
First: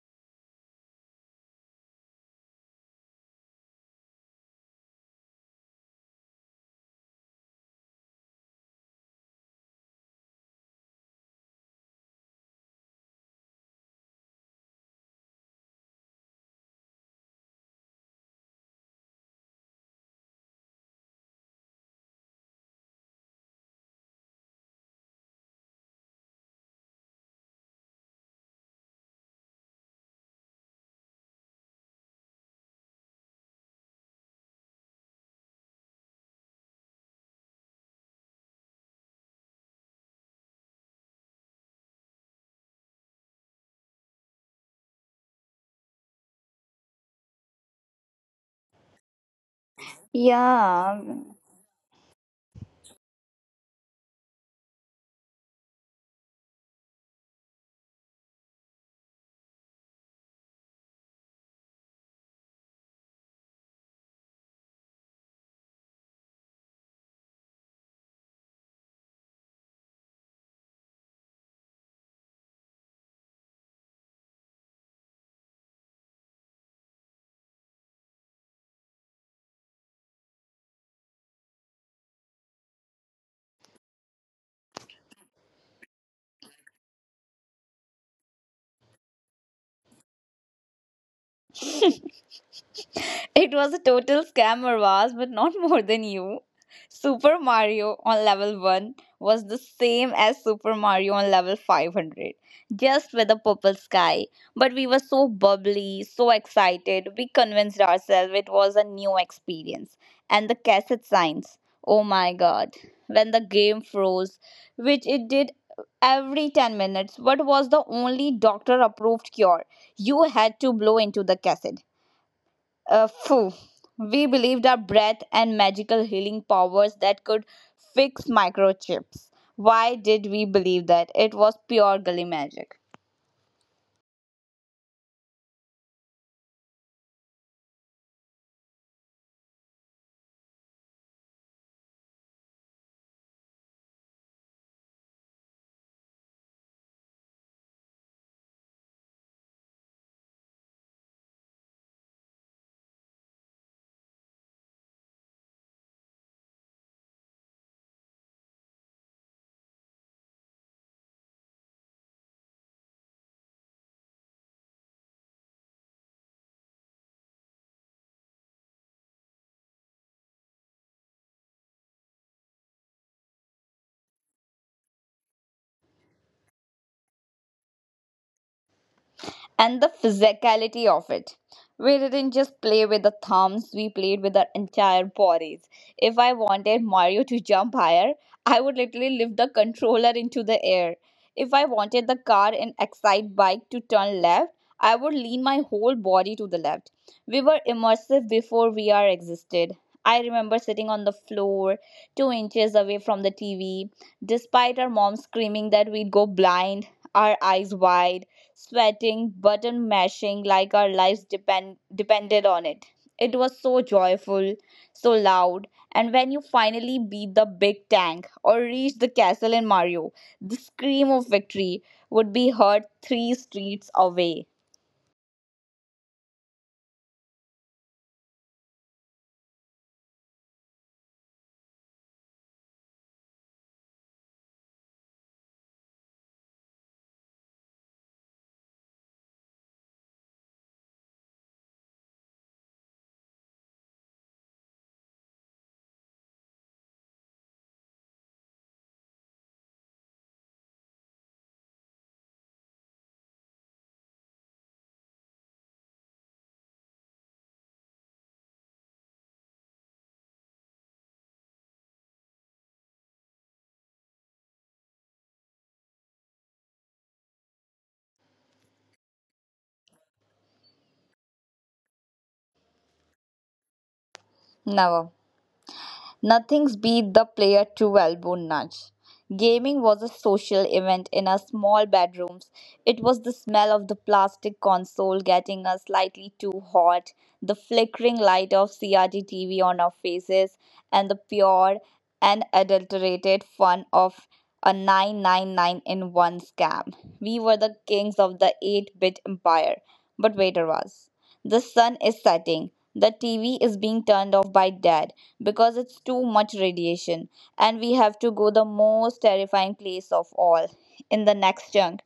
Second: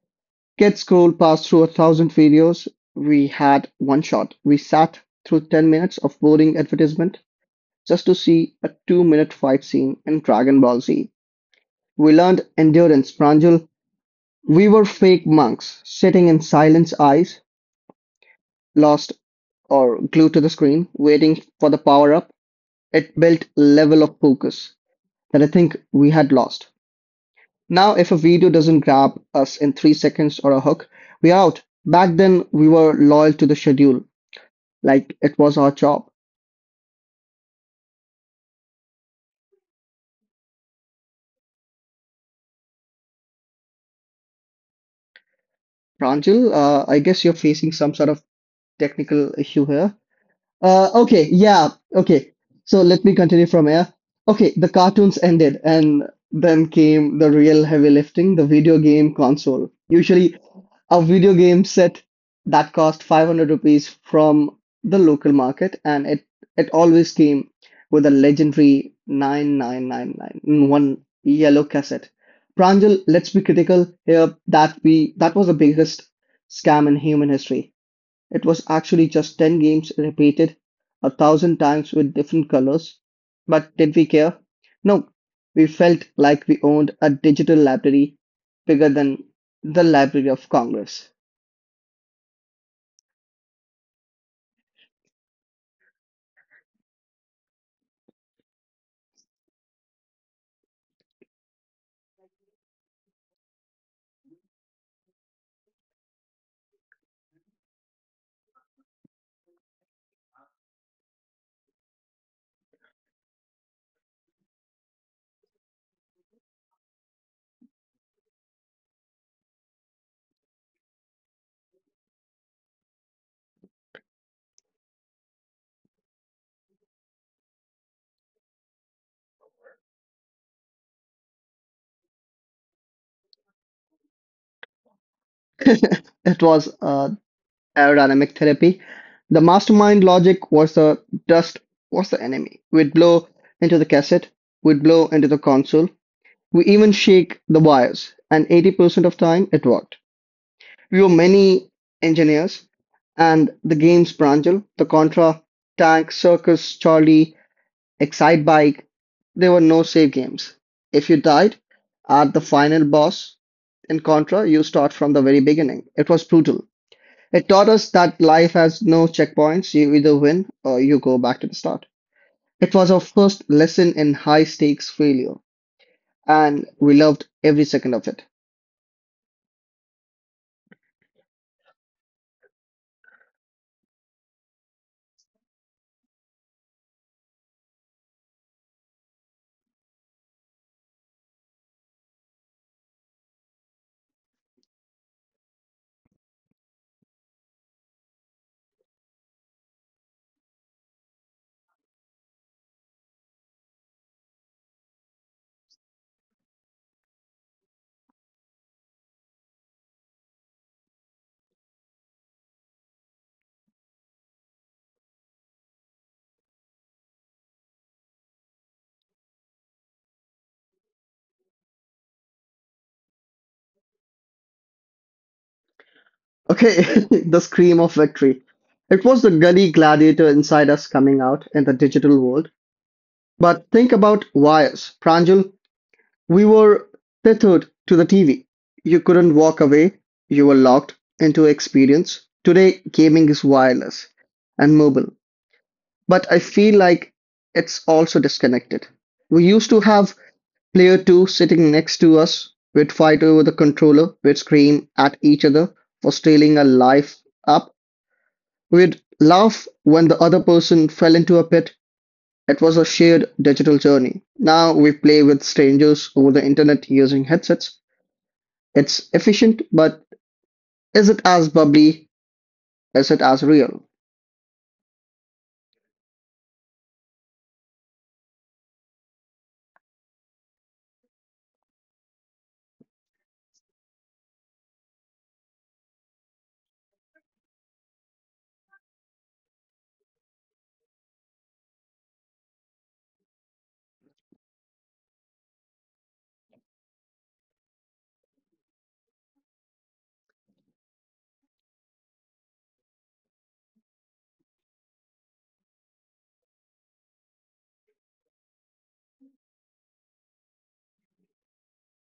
S1: kids' scroll passed through a thousand videos. We had one shot. We sat through 10 minutes of boring advertisement just to see a 2 minute fight scene in Dragon Ball Z. We learned endurance, Pranjul. We were fake monks, sitting in silence, eyes lost or glued to the screen, waiting for the power up. It built level of focus that I think we had lost. Now if a video doesn't grab us in 3 seconds or a hook, we're out. Back then, we were loyal to the schedule, like it was our job. Pranjal, I guess you're facing some sort of technical issue here.
S2: Yeah.
S1: Okay, yeah, okay. So let me continue from here. Okay, the cartoons ended, and then came the real heavy lifting, the video game console. Usually, a video game set that cost 500 rupees from the local market and it always came with a legendary 9999 in one yellow cassette. Pranjal, let's be critical here that we that was the biggest scam in human history. It was actually just 10 games repeated a thousand times with different colors. But did we care? No, we felt like we owned a digital library bigger than the library of congress.
S2: It was a total scam, Arvaz, but not more than you. Super Mario on level 1 was the same as Super Mario on level 500, just with a purple sky. But we were so bubbly, so excited, we convinced ourselves it was a new experience. And the cassette signs, oh my god, when the game froze, which it did every 10 minutes, what was the only doctor approved cure? You had to blow into the cassette. Phew. We believed our breath and magical healing powers that could fix microchips. Why did we believe that? It was pure gully magic.
S1: It was aerodynamic therapy. The mastermind logic was the dust was the enemy. We'd blow into the cassette, we'd blow into the console, we even shake the wires, and 80% of time it worked. We were many engineers, and the games Pranjal, the Contra, Tank, Circus, Charlie, Excite Bike, there were no save games. If you died at the final boss in Contra, you start from the very beginning. It was brutal. It taught us that life has no checkpoints. You either win or you go back to the start. It was our first lesson in high stakes failure, and we loved every second of it.
S2: And the physicality of it. We didn't just play with the thumbs, we played with our entire bodies. If I wanted Mario to jump higher, I would literally lift the controller into the air. If I wanted the car in Excite bike to turn left, I would lean my whole body to the left. We were immersive before VR existed. I remember sitting on the floor, 2 inches away from the TV, despite our mom screaming that we'd go blind, our eyes wide, sweating, button mashing like our lives depended on it. It was so joyful, so loud, and when you finally beat the big tank or reach the castle in Mario, the scream of victory would be heard three streets away.
S1: Okay, the scream of victory. It was the gully gladiator inside us coming out in the digital world. But think about wires, Pranjal. We were tethered to the TV. You couldn't walk away. You were locked into experience. Today, gaming is wireless and mobile, but I feel like it's also disconnected. We used to have player two sitting next to us. We'd fight over the controller. We'd scream at each other for stealing a life up. We'd laugh when the other person fell into a pit. It was a shared digital journey. Now we play with strangers over the internet using headsets. It's efficient, but is it as bubbly? Is it as real?
S2: Never. Nothing's beat the player to elbow nudge. Gaming was a social event in our small bedrooms. It was the smell of the plastic console getting us slightly too hot, the flickering light of CRT TV on our faces, and the pure and adulterated fun of a 999 in one scam. We were the kings of the 8 bit empire. But wait, Raz. The sun is setting. The TV is being turned off by dad because it's too much radiation, and we have to go the most terrifying place of all. In the next chunk,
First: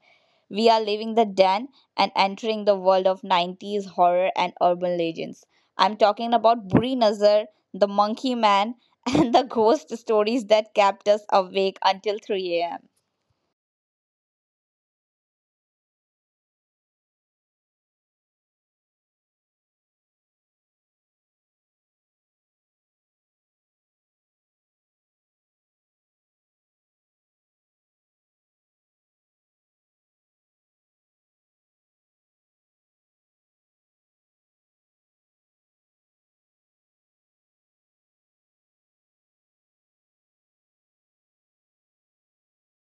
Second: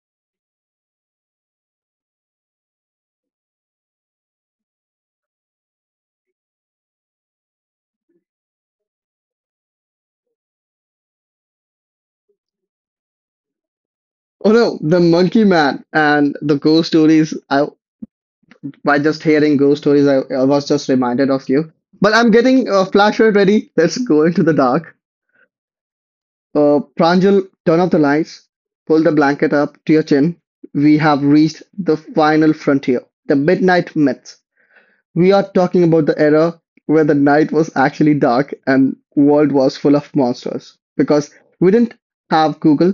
S2: we are leaving the den and entering the world of 90s horror and urban legends. I'm talking about buri nazar, the monkey man, and the ghost stories that kept us awake until 3 a.m.
S1: Oh no, the Monkey Man and the ghost stories. I by just hearing ghost stories, I was just reminded of you. But I'm getting a flashlight ready. Let's go into the dark. Pranjal, turn off the lights. Pull the blanket up to your chin. We have reached the final frontier, the midnight myth. We are talking about the era where the night was actually dark and world was full of monsters because we didn't have Google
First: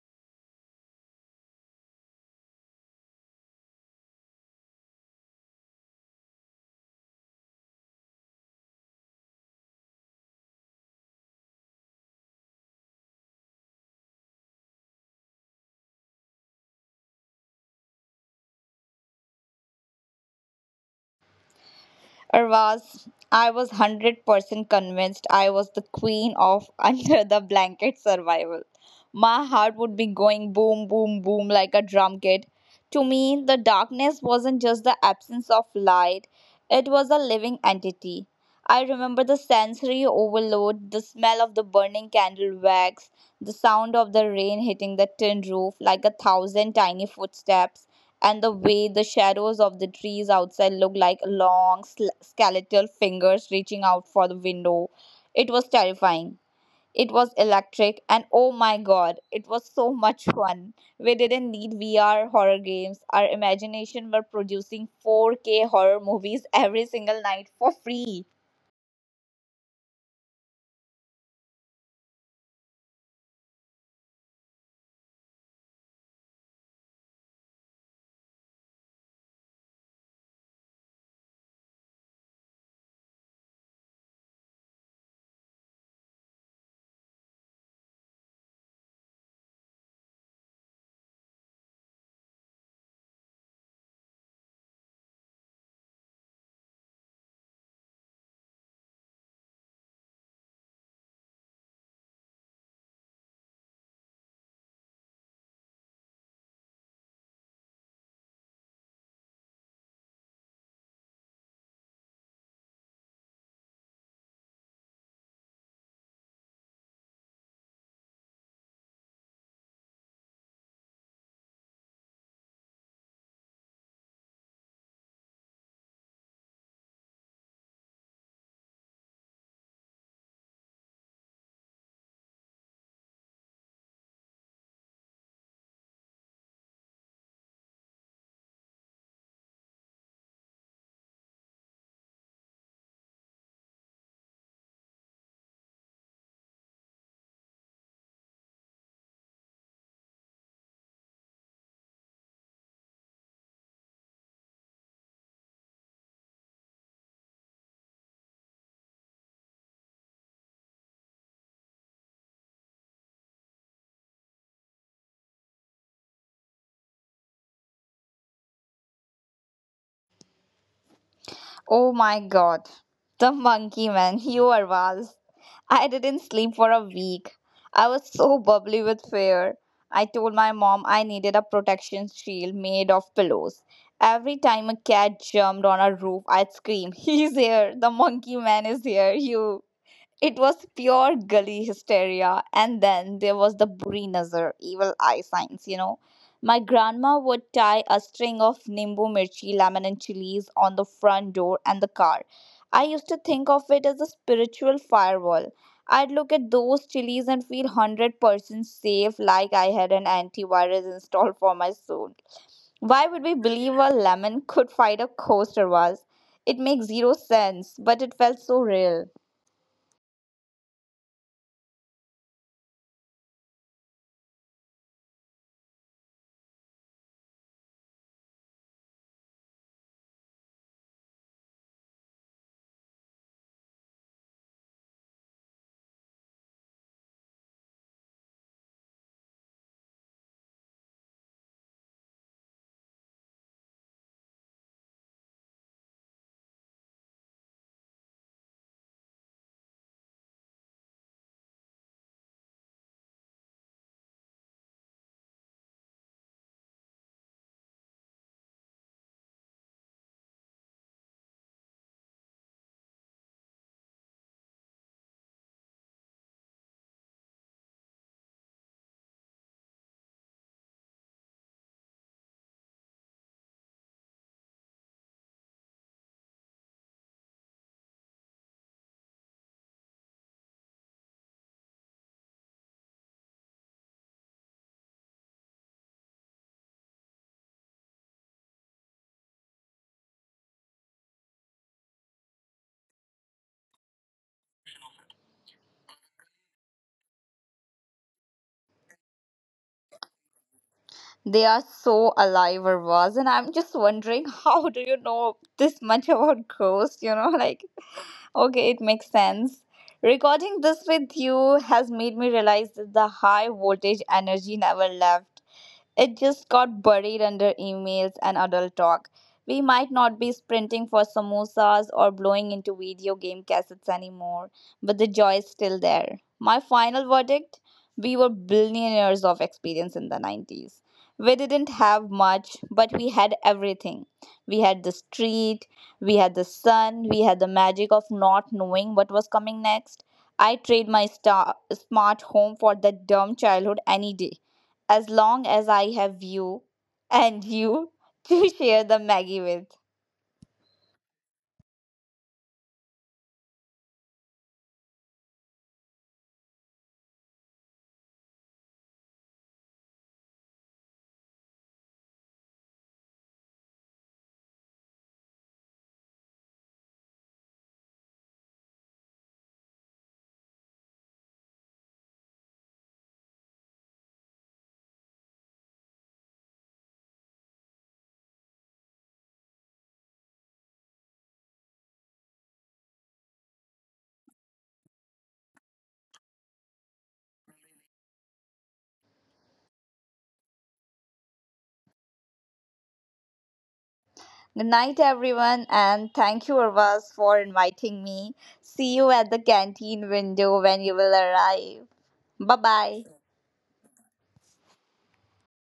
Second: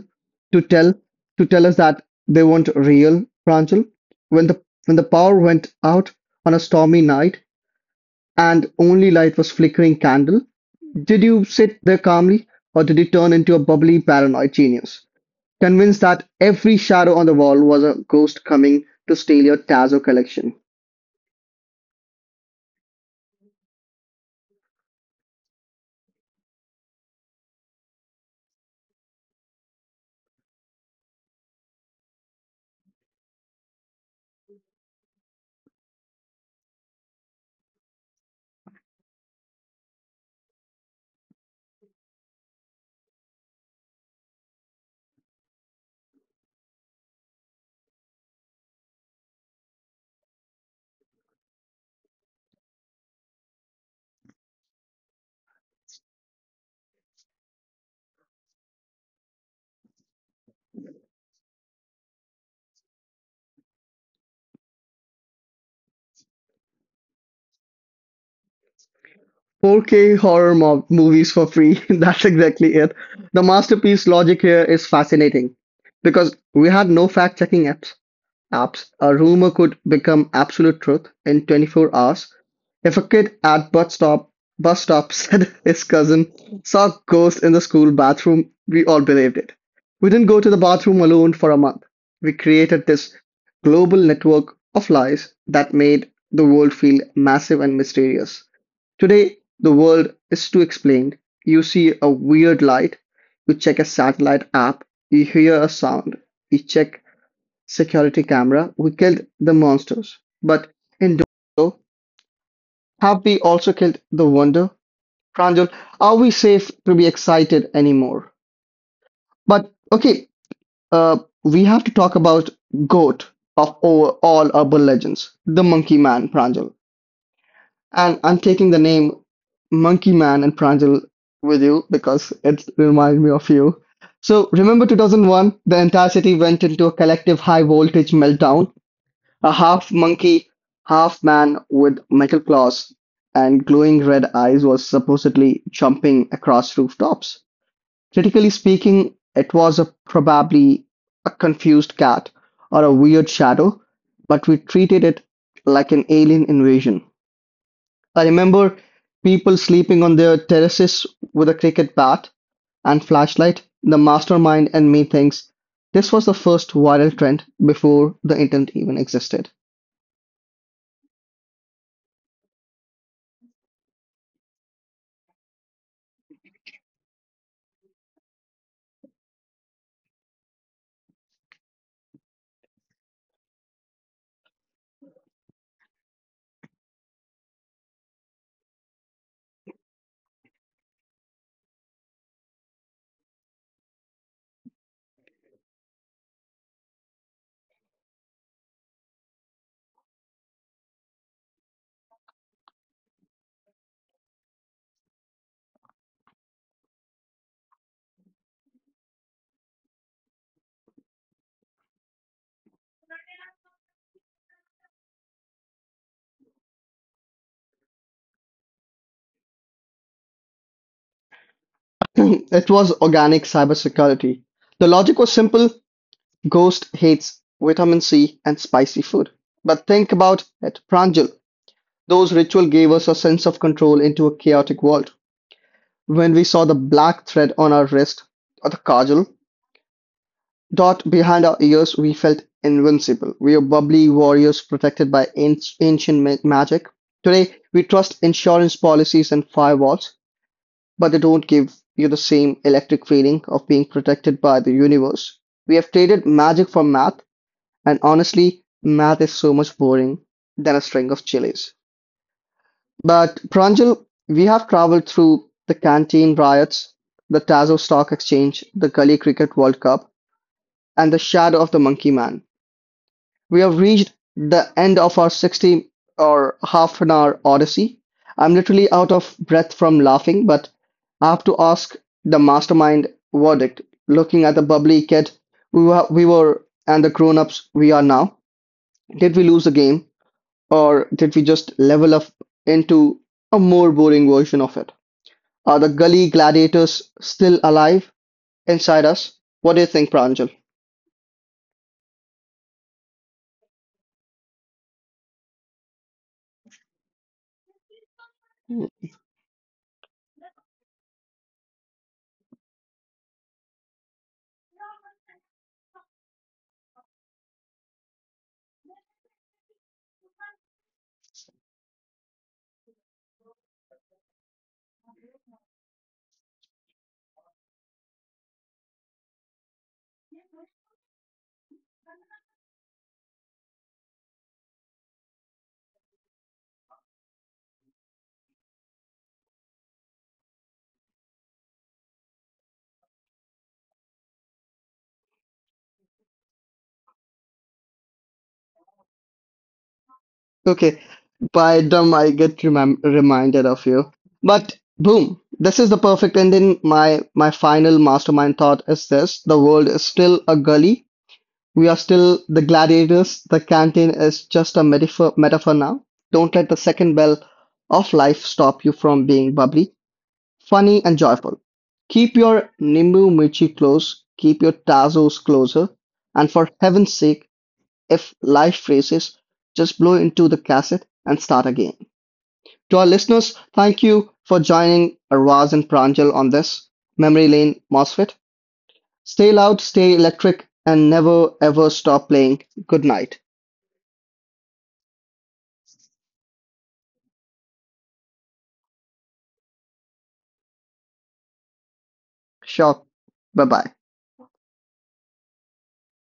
S1: to tell to tell us that they weren't real, Pranjal. When the when the power went out on a stormy night and only light was flickering candle, did you sit there calmly or did you turn into a bubbly paranoid genius, convinced that every shadow on the wall was a ghost coming to steal your Tazo collection?
S2: Arvaz, I was 100% convinced I was the queen of under the blanket survival. My heart would be going boom, boom, boom like a drum kit. To me, the darkness wasn't just the absence of light, it was a living entity. I remember the sensory overload, the smell of the burning candle wax, the sound of the rain hitting the tin roof like a thousand tiny footsteps, and the way the shadows of the trees outside looked like long skeletal fingers reaching out for the window. It was terrifying. It was electric, and oh my god, it was so much fun. We didn't need VR horror games. Our imagination were producing 4K horror movies every single night for free.
S1: 4K horror mo movies for free. That's exactly it. The masterpiece logic here is fascinating because we had no fact-checking apps. A rumor could become absolute truth in 24 hours. If a kid at bus stop said his cousin saw a ghost in the school bathroom, we all believed it. We didn't go to the bathroom alone for a month. We created this global network of lies that made the world feel massive and mysterious. Today, the world is too explained. You see a weird light, you check a satellite app, you hear a sound, you check security camera, we killed the monsters. But in doing so, have we also killed the wonder? Pranjal, are we safe to be excited anymore? But okay, we have to talk about GOAT of over all urban legends, the monkey man, Pranjal. And I'm taking the name Monkey Man and Pranjal with you because it reminds me of you. So remember 2001, the entire city went into a collective high voltage meltdown. A half monkey, half man with metal claws and glowing red eyes was supposedly jumping across rooftops. Critically speaking, it was a, probably a confused cat or a weird shadow, but we treated it like an alien invasion. I remember people sleeping on their terraces with a cricket bat and flashlight. The mastermind and me thinks this was the first viral trend before the internet even existed.
S2: Oh my god. The monkey man, you are Vaz. I didn't sleep for a week. I was so bubbly with fear. I told my mom I needed a protection shield made of pillows. Every time a cat jumped on a roof, I'd scream, "He's here! The monkey man is here! You!" It was pure gully hysteria. And then there was the buri nazar, evil eye signs, you know. My grandma would tie a string of nimbu mirchi, lemon and chilies on the front door and the car. I used to think of it as a spiritual firewall. I'd look at those chilies and feel 100% safe, like I had an antivirus installed for my soul. Why would we believe a lemon could fight a coaster was? It makes zero sense, but it felt so real.
S1: It was organic cybersecurity. The logic was simple. Ghost hates vitamin C and spicy food. But think about it, Pranjal. Those rituals gave us a sense of control into a chaotic world. When we saw the black thread on our wrist or the kajal dot behind our ears we felt invincible. We were bubbly warriors protected by ancient magic. Today we trust insurance policies and firewalls, but they don't give you the same electric feeling of being protected by the universe. We have traded magic for math, and honestly, math is so much boring than a string of chilies. But Pranjal, we have traveled through the canteen riots, the Tazo Stock Exchange, the Gully Cricket World Cup, and the shadow of the Monkey Man. We have reached the end of our 60 or half an hour odyssey. I'm literally out of breath from laughing, but I have to ask the mastermind verdict. Looking at the bubbly kid we were and the grown ups we are now, did we lose the game or did we just level up into a more boring version of it? Are the gully gladiators still alive inside us? What do you think, Pranjal?
S2: They are so alive or was, and I'm just wondering how do you know this much about ghosts? You know, like okay, it makes sense. Recording this with you has made me realize that the high voltage energy never left. It just got buried under emails and adult talk. We might not be sprinting for samosas or blowing into video game cassettes anymore, but the joy is still there. My final verdict: we were billionaires of experience in the 90s. We didn't have much, but we had everything. We had the street, we had the sun, we had the magic of not knowing what was coming next. I trade my smart home for that dumb childhood any day, as long as I have you and you to share the Maggie with.
S1: Okay, by dumb, I get remem reminded of you. But boom, this is the perfect ending. My final mastermind thought is this: the world is still a gully. We are still the gladiators. The canteen is just a metaphor now. Don't let the second bell of life stop you from being bubbly, funny, and joyful. Keep your nimbu michi close. Keep your tazos closer. And for heaven's sake, if life freezes, just blow into the cassette and start again. To our listeners, thank you for joining Arvaz and Pranjal on this Memory Lane MOSFET. Stay loud, stay electric, and never ever stop playing. Good night.
S2: Good night, everyone, and thank you, Arvas, for inviting me. See you at the canteen window when you will arrive. Bye
S1: Sure.
S2: bye.
S1: Bye bye.